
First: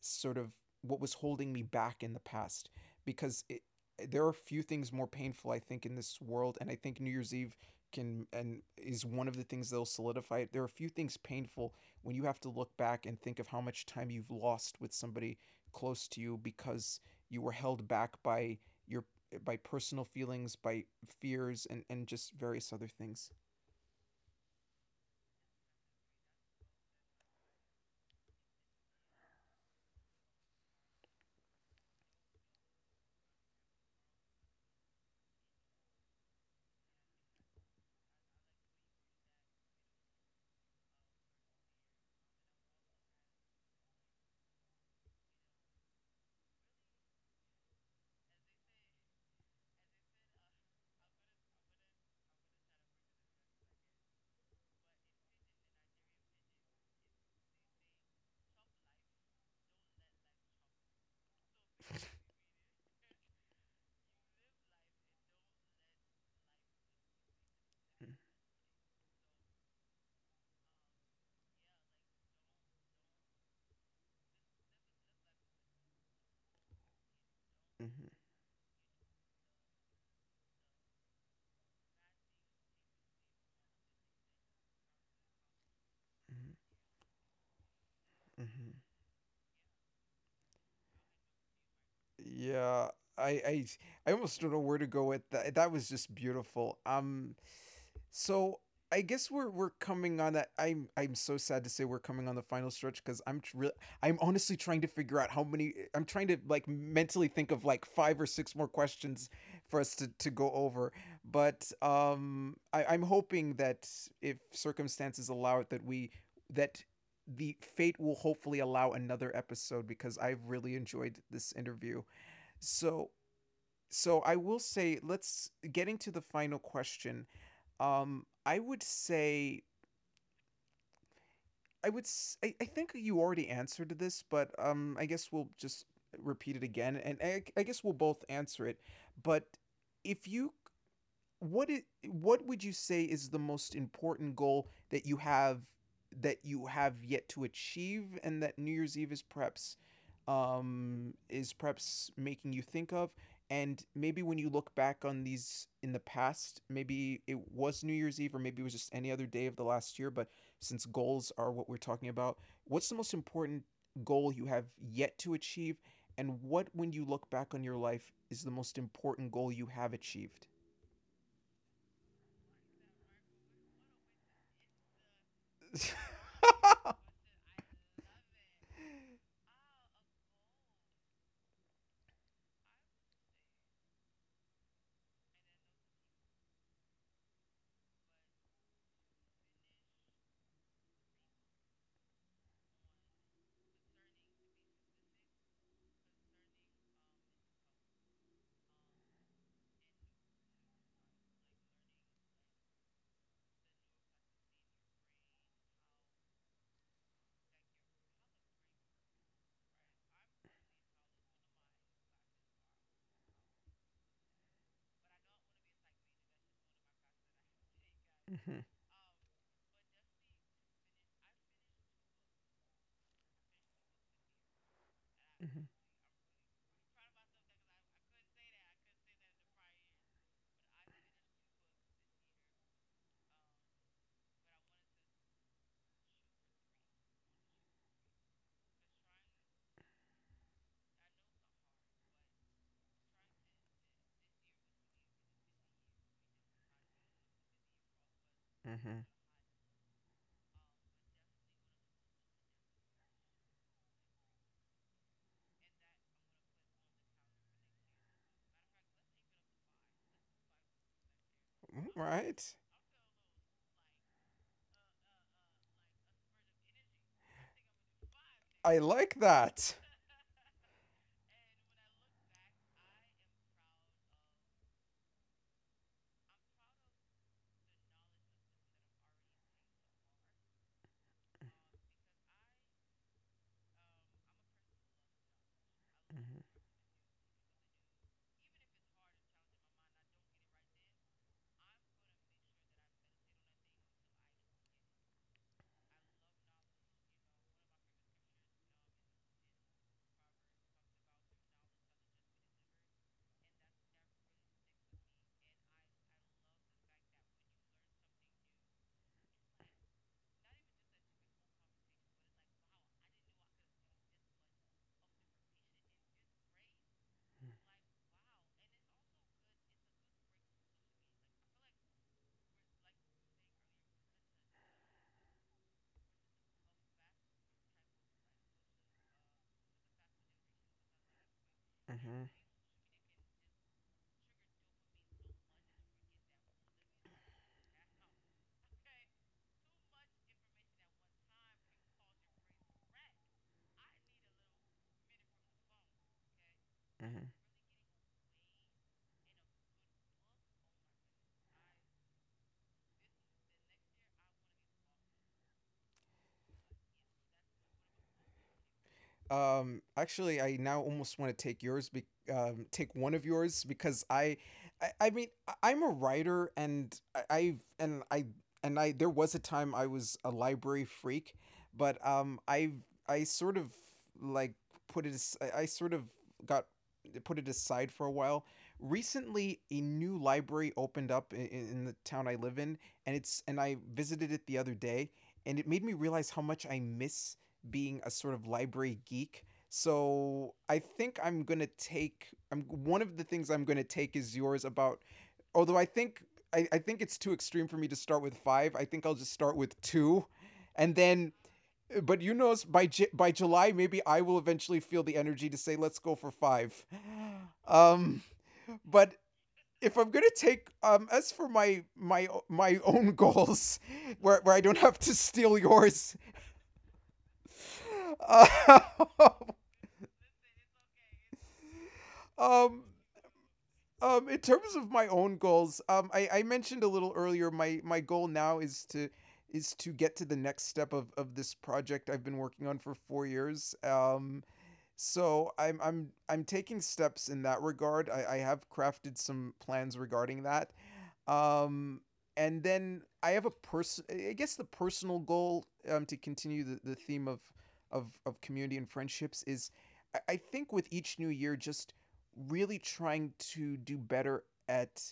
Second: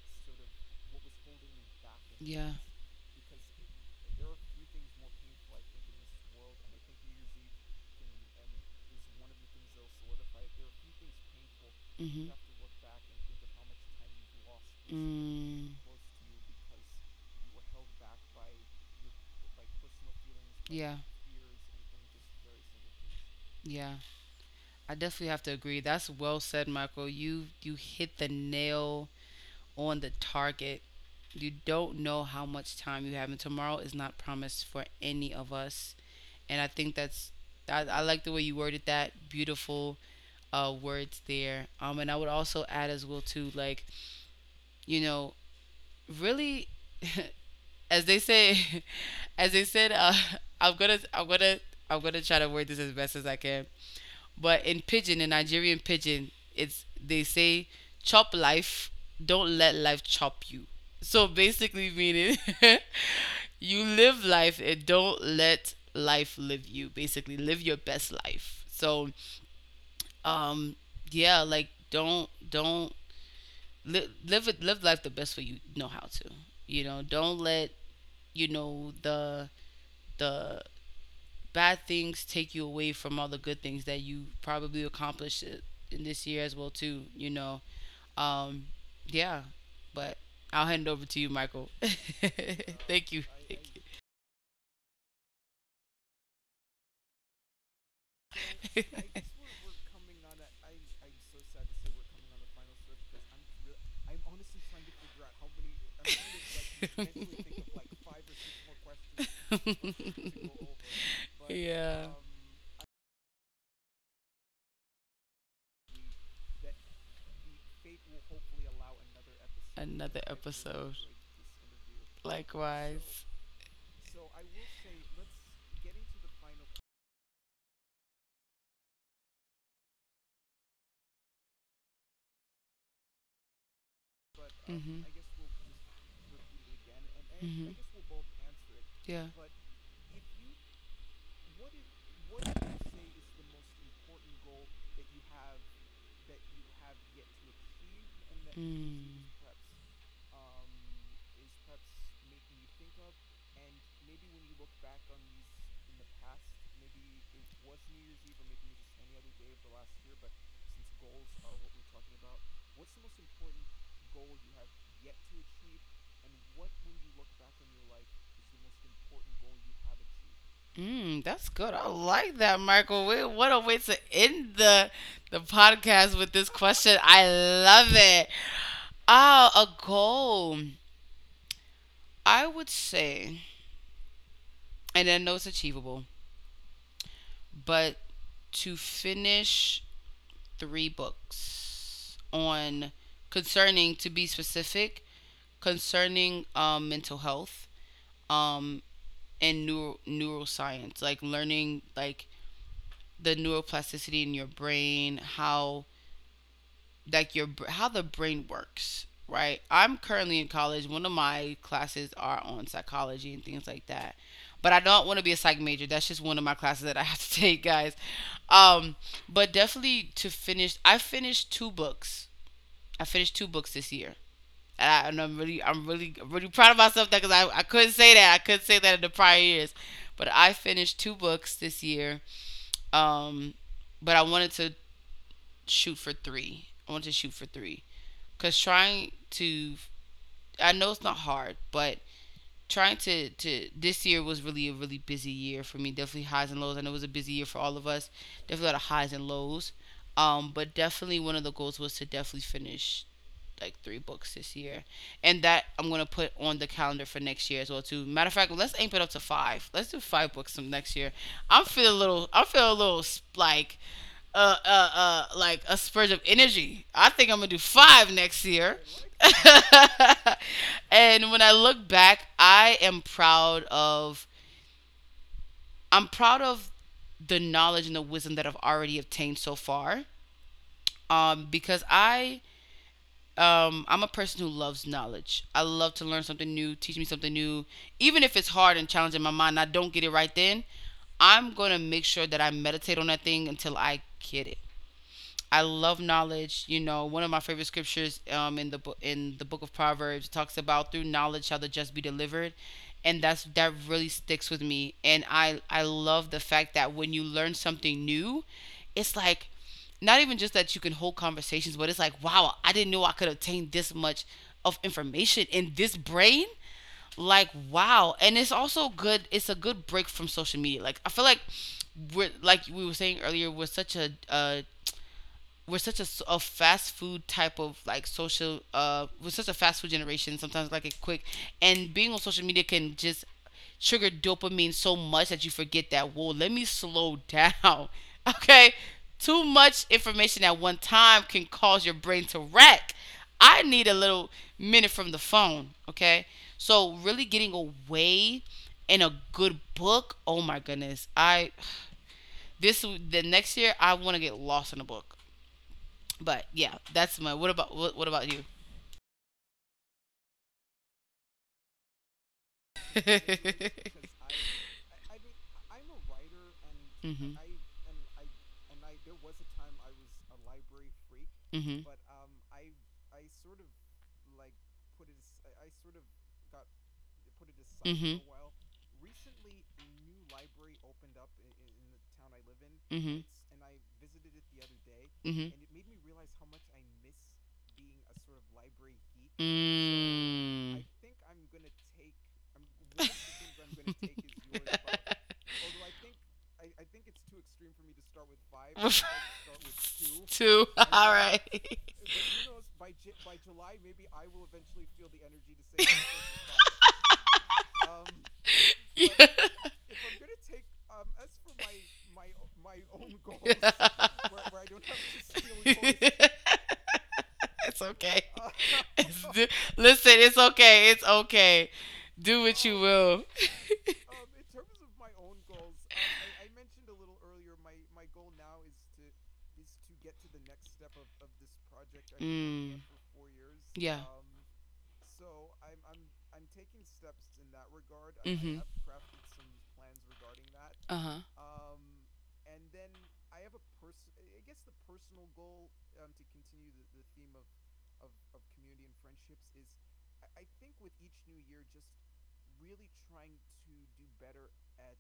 sort of what was holding me back in the Yeah. past because it, there are few things more painful I think in this world, and I think New Year's Eve can and is one of the things that'll solidify it. There are a few things painful You when you mhm. have to look back and think of how much time you've lost with somebody Mm. close to you because you were held back by your by personal feelings, by Yeah. fears, and just various other things. Yeah. I definitely have to agree. That's well said, Michael. You hit the nail on the target. You don't know how much time you have, and tomorrow is not promised for any of us. And I think that's I like the way you worded that. Beautiful words there. And I would also add as well too, like you know, really, [LAUGHS] as they say, [LAUGHS] as they said, [LAUGHS] I'm gonna I'm gonna I'm gonna try to word this as best as I can. But in pidgin, in Nigerian pidgin, it's they say chop life, don't let life chop you. So basically meaning [LAUGHS] you live life and don't let life live you. Basically, live your Mm-hmm, best life. So um yeah, like don't li- live it, live life the best way you know how to. You know, don't let you know the bad things take you away from all the good things that you probably accomplished in this year as well too, you know. mm-hmm, um mm-hmm. yeah. But I'll hand it over to you, Michael. [LAUGHS] Yeah, Thank I you. I Thank I almost don't know where to go with that. That was just beautiful. So I guess we're coming on that. I'm so sad to say we're coming on the final stretch because I'm tr- really I'm honestly trying to figure out how many. I'm trying to like mentally think of like five or six more questions for us to you. go over. [LAUGHS] But Yeah, I'm hoping that if circumstances allow it, that the fate will hopefully allow another episode because another I've really episode. enjoyed this interview. So Likewise. so I will say, let's getting to the final question. I would say I would s- I think you already answered this, but I Hmm. guess we'll just repeat it again, and I Hmm. guess we'll both answer it. Yeah. But if you what is what would you say is the most important goal that you have, that you have yet to achieve, and that New Year's Eve Mm. Is perhaps making you think of, and maybe when you look back on these in the past, maybe it was New Year's Eve or maybe it was just any other day of the last year? But since goals are what we're talking about, what's the most important goal you have yet to achieve, and what, when you look back on your life, is the most important goal you have achieved? Mm, that's good. I like that, Michael. We- What a way to end the podcast with [LAUGHS] this question. I love it. Ah, a goal. I would say, and I know it's achievable, but to finish three books on, concerning, to be specific, concerning mental health, um, and neuroscience, like learning like the neuroplasticity in your brain, how like your how the brain works, right? I'm currently in college. One of my classes are on psychology and things like that, but I don't want to be a psych major. That's just one of my classes that I have to [LAUGHS] take, guys. Mhm, um but definitely to finish, I finished two books this year. And I'm mhm, really, really proud of myself because I couldn't say that, in the prior years. But I finished two books this year. um but I wanted to shoot for three. Because trying to, I know it's not hard, but this year was really a really busy year for me. Definitely highs and lows. I know it was a busy year for all of us. Definitely a lot of mhm. highs and lows. But definitely one of the goals was to definitely finish like three books this year, and that I'm gonna put on the calendar for next year as well too. Matter of fact, let's aim it up to five. Let's do five books some next year. All right. I'm feeling a little like like a spurge of energy. I think I'm gonna do five next I year. like that. [LAUGHS] And when I look back, I'm proud of the knowledge and the wisdom that I've already obtained so far. Because I'm a person who loves knowledge. I love to learn Mhm, something new, teach me something new, even if it's hard and challenging my mind. And I don't get it right then. I'm gonna make sure that I meditate on that thing until I get it. I love knowledge. You know, one of my favorite scriptures, in the book of Proverbs talks about through knowledge shall the just be delivered, and that's that really sticks with me. And I love the fact that when you learn something new, it's like not even just that you can hold conversations, but it's like wow, I didn't know I could obtain this much of information in this brain, like wow. And it's also good, it's a good break from social media. Like I feel like we were saying earlier, we're such a we're such a, s- a fast food type of like social we're such a fast food generation sometimes, like it quick, and being mhm, on social media can just trigger dopamine so much that you forget that, whoa, let me slow down. [LAUGHS] Okay, too much information at one time can cause your brain to rack. I need a little minute from the phone, okay? So mhm. really getting away, and a good book, oh my goodness. I [SIGHS] this The next year I want to get lost in a book. But yeah, that's my. What about what about you? Actually, I now almost want to take yours, take [LAUGHS] one of yours Because because I mean, I'm a writer, and I, I've and I there was a time I was a library freak, mhm. but I sort of like put it. As- I sort of got put it aside for a Mhm. while. Recently, a new library opened up in the town I live in, and Mhm. it's and I visited it the other day, and Mhm. it made me realize how much I miss being a sort of library geek. So I Mm. think I'm gonna take. I'm one of the things I'm gonna take is yours about. [LAUGHS] Although I think I think it's too extreme for me to start with five. I Well, think I'll just start with two, [LAUGHS] two. and [LAUGHS] then. Right. But you know, by July, maybe I will eventually feel the energy to say, "Let's go for five." [SIGHS] Um, but [LAUGHS] But yeah. if I'm gonna take as for my my own [LAUGHS] [LAUGHS] goals, where I don't Goals, have to steal toys, yours, [LAUGHS] it's okay. uh, [LAUGHS] D- Listen, it's okay. It's okay. [LAUGHS] Do what um. you will. In terms of my own goals, I mentioned a little earlier my goal now is to get to the next step of this project I've been working on Mm. for 4 years. Yeah. So I'm taking steps in that regard. I have Mhm. crafted some plans regarding that. Uh huh. Um, and then I have a person. I guess the personal goal, to continue the theme of, of community and friendships is, I think with each new year, just really trying to do better at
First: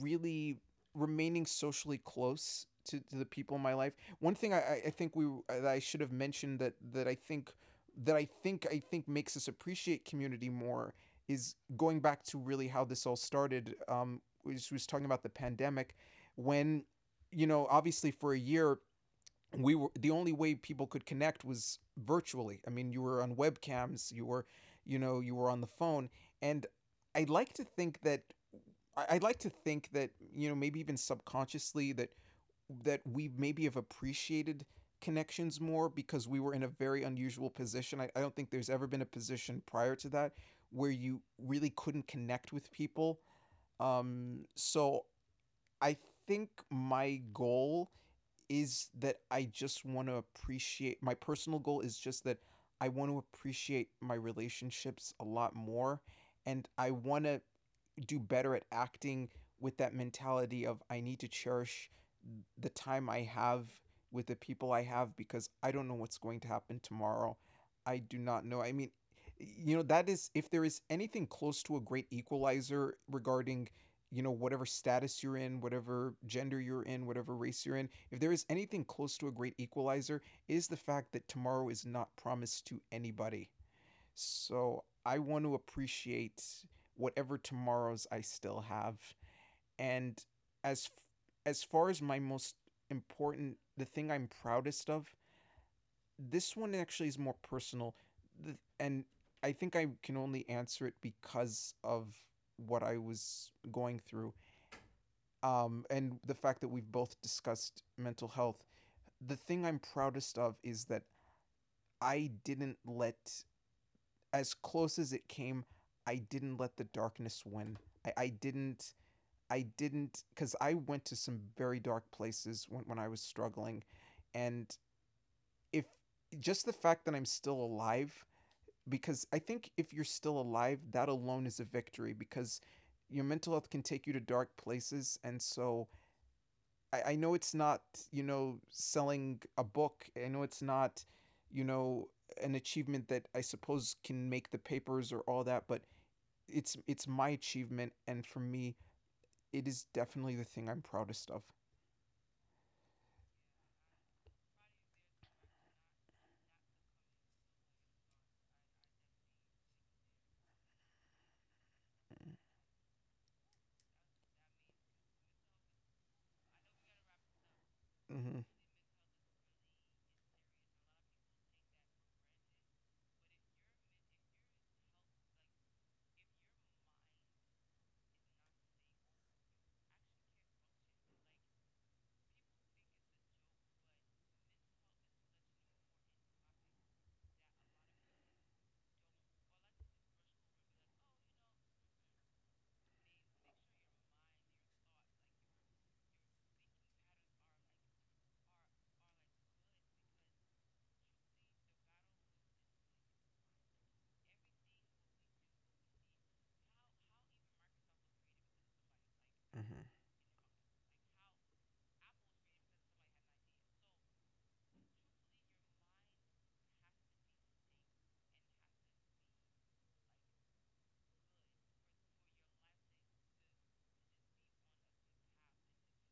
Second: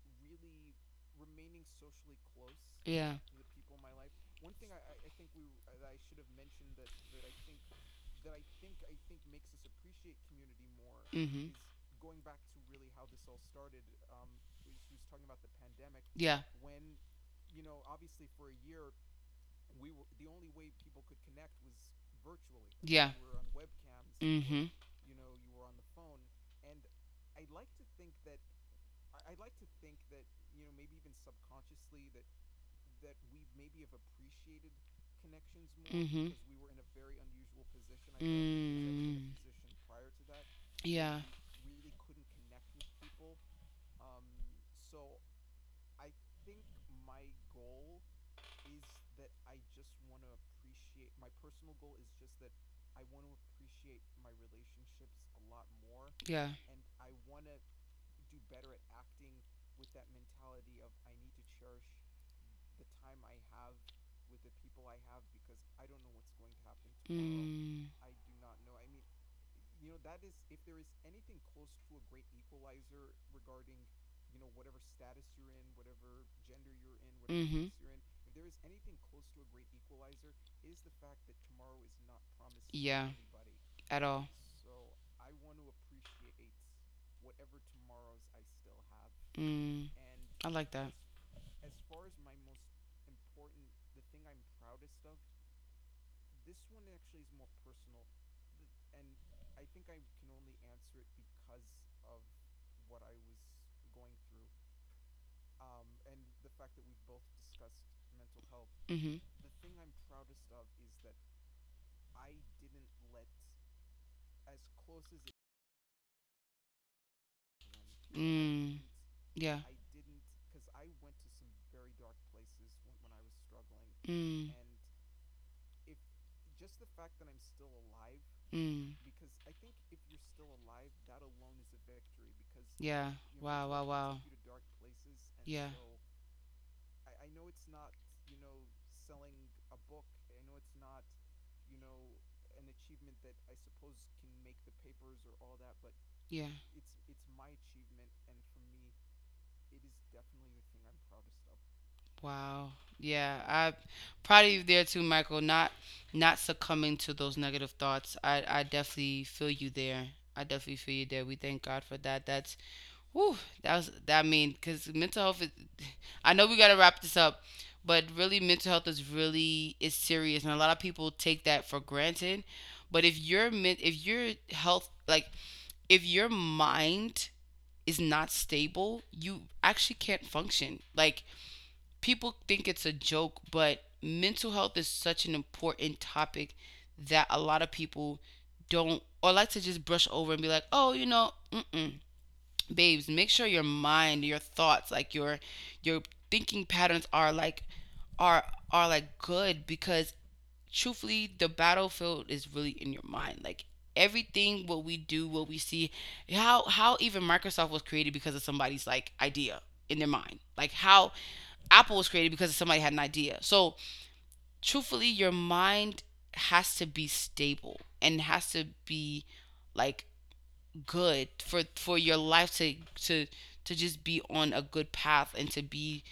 really remaining socially close to, Yeah. to the people in my life. One thing I, think we that I should have mentioned that I think makes us appreciate community more Mhm. is going back to really how this all started. We was talking about the pandemic, Yeah. when, you know, obviously for a year, we were the only way people could connect was virtually. I mean, you Yeah. were on webcams, you were, Mhm. you know, you were on the phone, and I like to think that I would like to think that, you know, maybe even subconsciously, that we maybe have appreciated connections more because Mhm. we were in a very unusual position. I don't think there's ever been a Mm. position prior to that where Yeah. you really couldn't connect with people. So I think my goal is that I just want to appreciate my personal goal is just that I want to appreciate my relationships a lot more, Yeah. and I want to do better at acting with that mentality of I need to cherish the time I have with the people I have because I don't know what's going to happen tomorrow. Mm. I do not know. I mean, you know, that is, if there is anything close to a great equalizer regarding, you know, whatever status you're in, whatever gender you're in, whatever race Mhm. you're in, if there is anything close to a great equalizer, it is the fact that tomorrow is not promised to Yeah. anybody. At all. So I want to appreciate whatever tomorrows I still have. Mm, And I like as that. Far as my most important, the thing I'm proudest of, this one actually is more personal, and I think I can only answer it because of what I was going through, and the fact that we've both discussed mental health, Mm-hmm. the thing I'm proudest of is that I didn't let, as close as it came, I didn't let the darkness win. I, I Mm. didn't, Yeah. I didn't, because I went to some very dark places when I was struggling. Mm. And if just the fact that I'm still alive, Mm. because I think if you're still alive, that alone is a victory because Yeah. your mental health Wow. can Wow. take you Wow. to dark places. And Yeah. so, I know it's not, you know, selling a book. I know it's not, you know, an achievement that I suppose can make the papers or all that, but Yeah. It's my achievement, and for me, it is definitely the thing I'm proudest of. Wow. Yeah, I proud of you there too, Michael. Not not succumbing to those negative thoughts. I definitely feel you there. I definitely feel you there. We thank God for that. That's whew, that was that because mental health. Is, I know we gotta wrap this up, but Mm-hmm. really mental health is really is serious, and a lot of people take that for granted. But if your health like if your mind is not stable, you actually can't function. Like people think it's a joke, but mental health is such an important topic that a lot of people don't or like to just brush over and be like, oh, you know, mm-mm. Babes, make sure your mind, your thoughts, like your thinking patterns are like are are like good, because truthfully the battlefield is really in your mind. Like everything what we do, what we see, how even Microsoft was created because of somebody's like idea Mm-hmm. in their mind, like how Apple was created because somebody had an idea. So truthfully, your mind has to be stable and has to be like good for your life to to just be on a good path and to be,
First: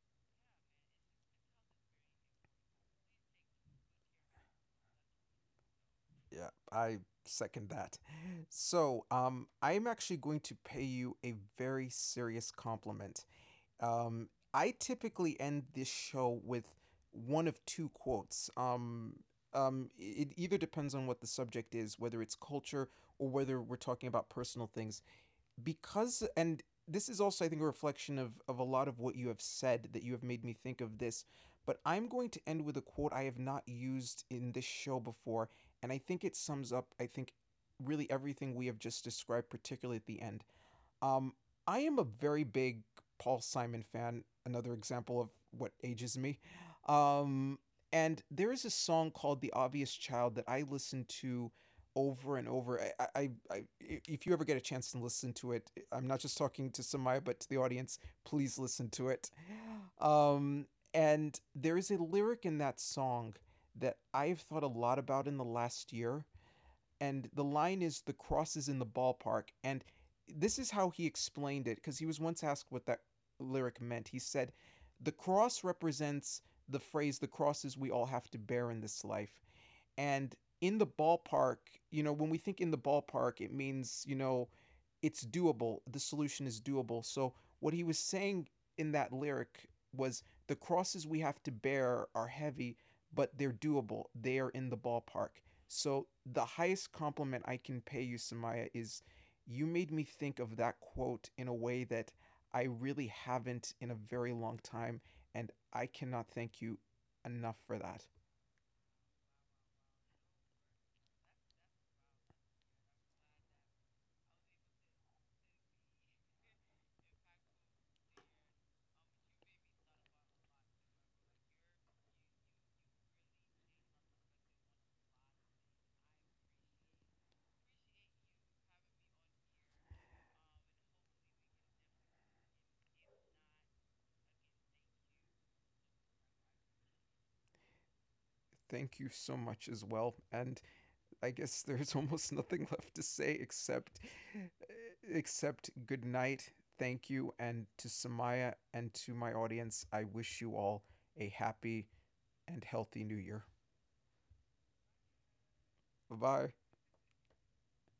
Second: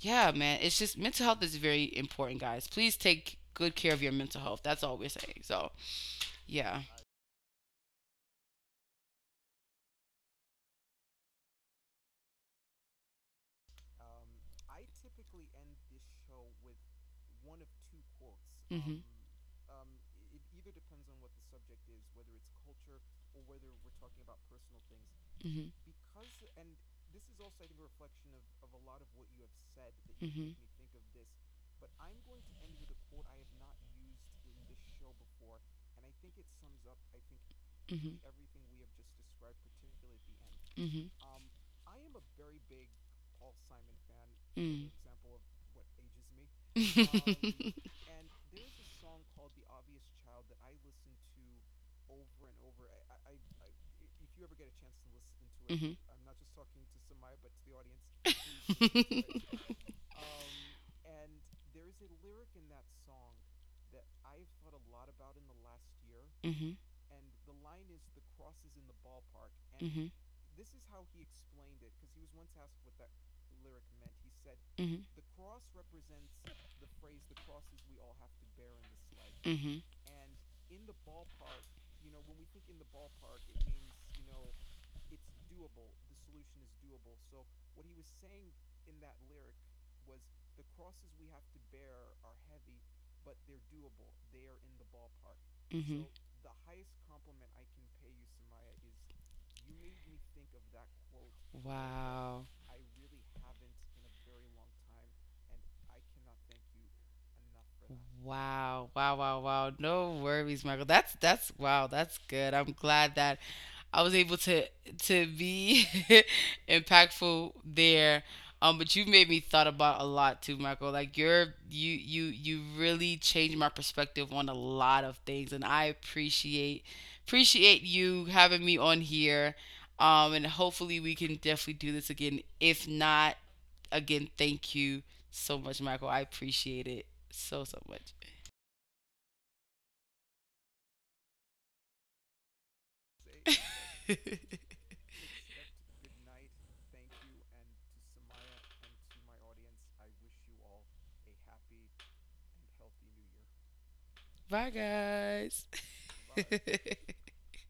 yeah man, it's just mental health is very important, guys, please take good care of your mental health, that's all we're saying. So Yeah, yeah. I second that. So, I'm actually going to pay you a very serious compliment. Um, I typically end this show with one of two quotes. Mhm. Um, it either depends on what the subject is, whether it's culture or whether we're talking about personal things. Mhm. Because, and this is also, I think, a reflection of, a lot of what you have said that you have made me Mhm. think of this. But I'm going to end with a quote I have not used in this show before. And I think it sums up, I think, really Mhm. everything we have just described, particularly at the end. Mhm. Um, I am a very big Paul Simon fan. Another Mm. example of what ages me. [LAUGHS] Um, and there is a song called "The Obvious Child" that I listen to over and over. If you ever get a chance to listen to it, Mhm. I'm not just talking to Samaya, but to the audience. Please listen to it. Um, and there is a lyric in that song that I've thought a lot about in the last year, Mhm. and the line is the cross is in the ballpark. And Mhm. this is how he explained it, because he was once asked what that lyric meant. He said Mhm. the cross represents the phrase the crosses we all have to bear in this life, Mhm. and in the ballpark, you know, when we think in the ballpark, it means, you know, it's doable. The solution is doable. So what he was saying in that lyric was the crosses we have to bear are heavy, but they're doable. They are in the ballpark. Mhm. So [LAUGHS] the highest compliment I can pay you, Samaya, is you made me think of that quote in a way that Wow. I really haven't in a very long time, and I cannot thank you enough for that. that. Wow, wow, wow, wow. No worries, Michael. That's wow, that's good. I'm glad that I was able to be [LAUGHS] impactful there. But you made me thought about a lot too, Michael. Like you're you you you really changed my perspective on a lot of things and I appreciate appreciate you having me on here. And hopefully we can definitely do this again. If not, again, thank you so much, Michael. I appreciate it so, so much. Thank you so much as well. And I guess [LAUGHS] there's almost nothing left to say except good night. Thank you, and to Samaya and to my audience, I wish you all a happy and healthy new year. [LAUGHS] Bye, guys. Bye-bye. [LAUGHS]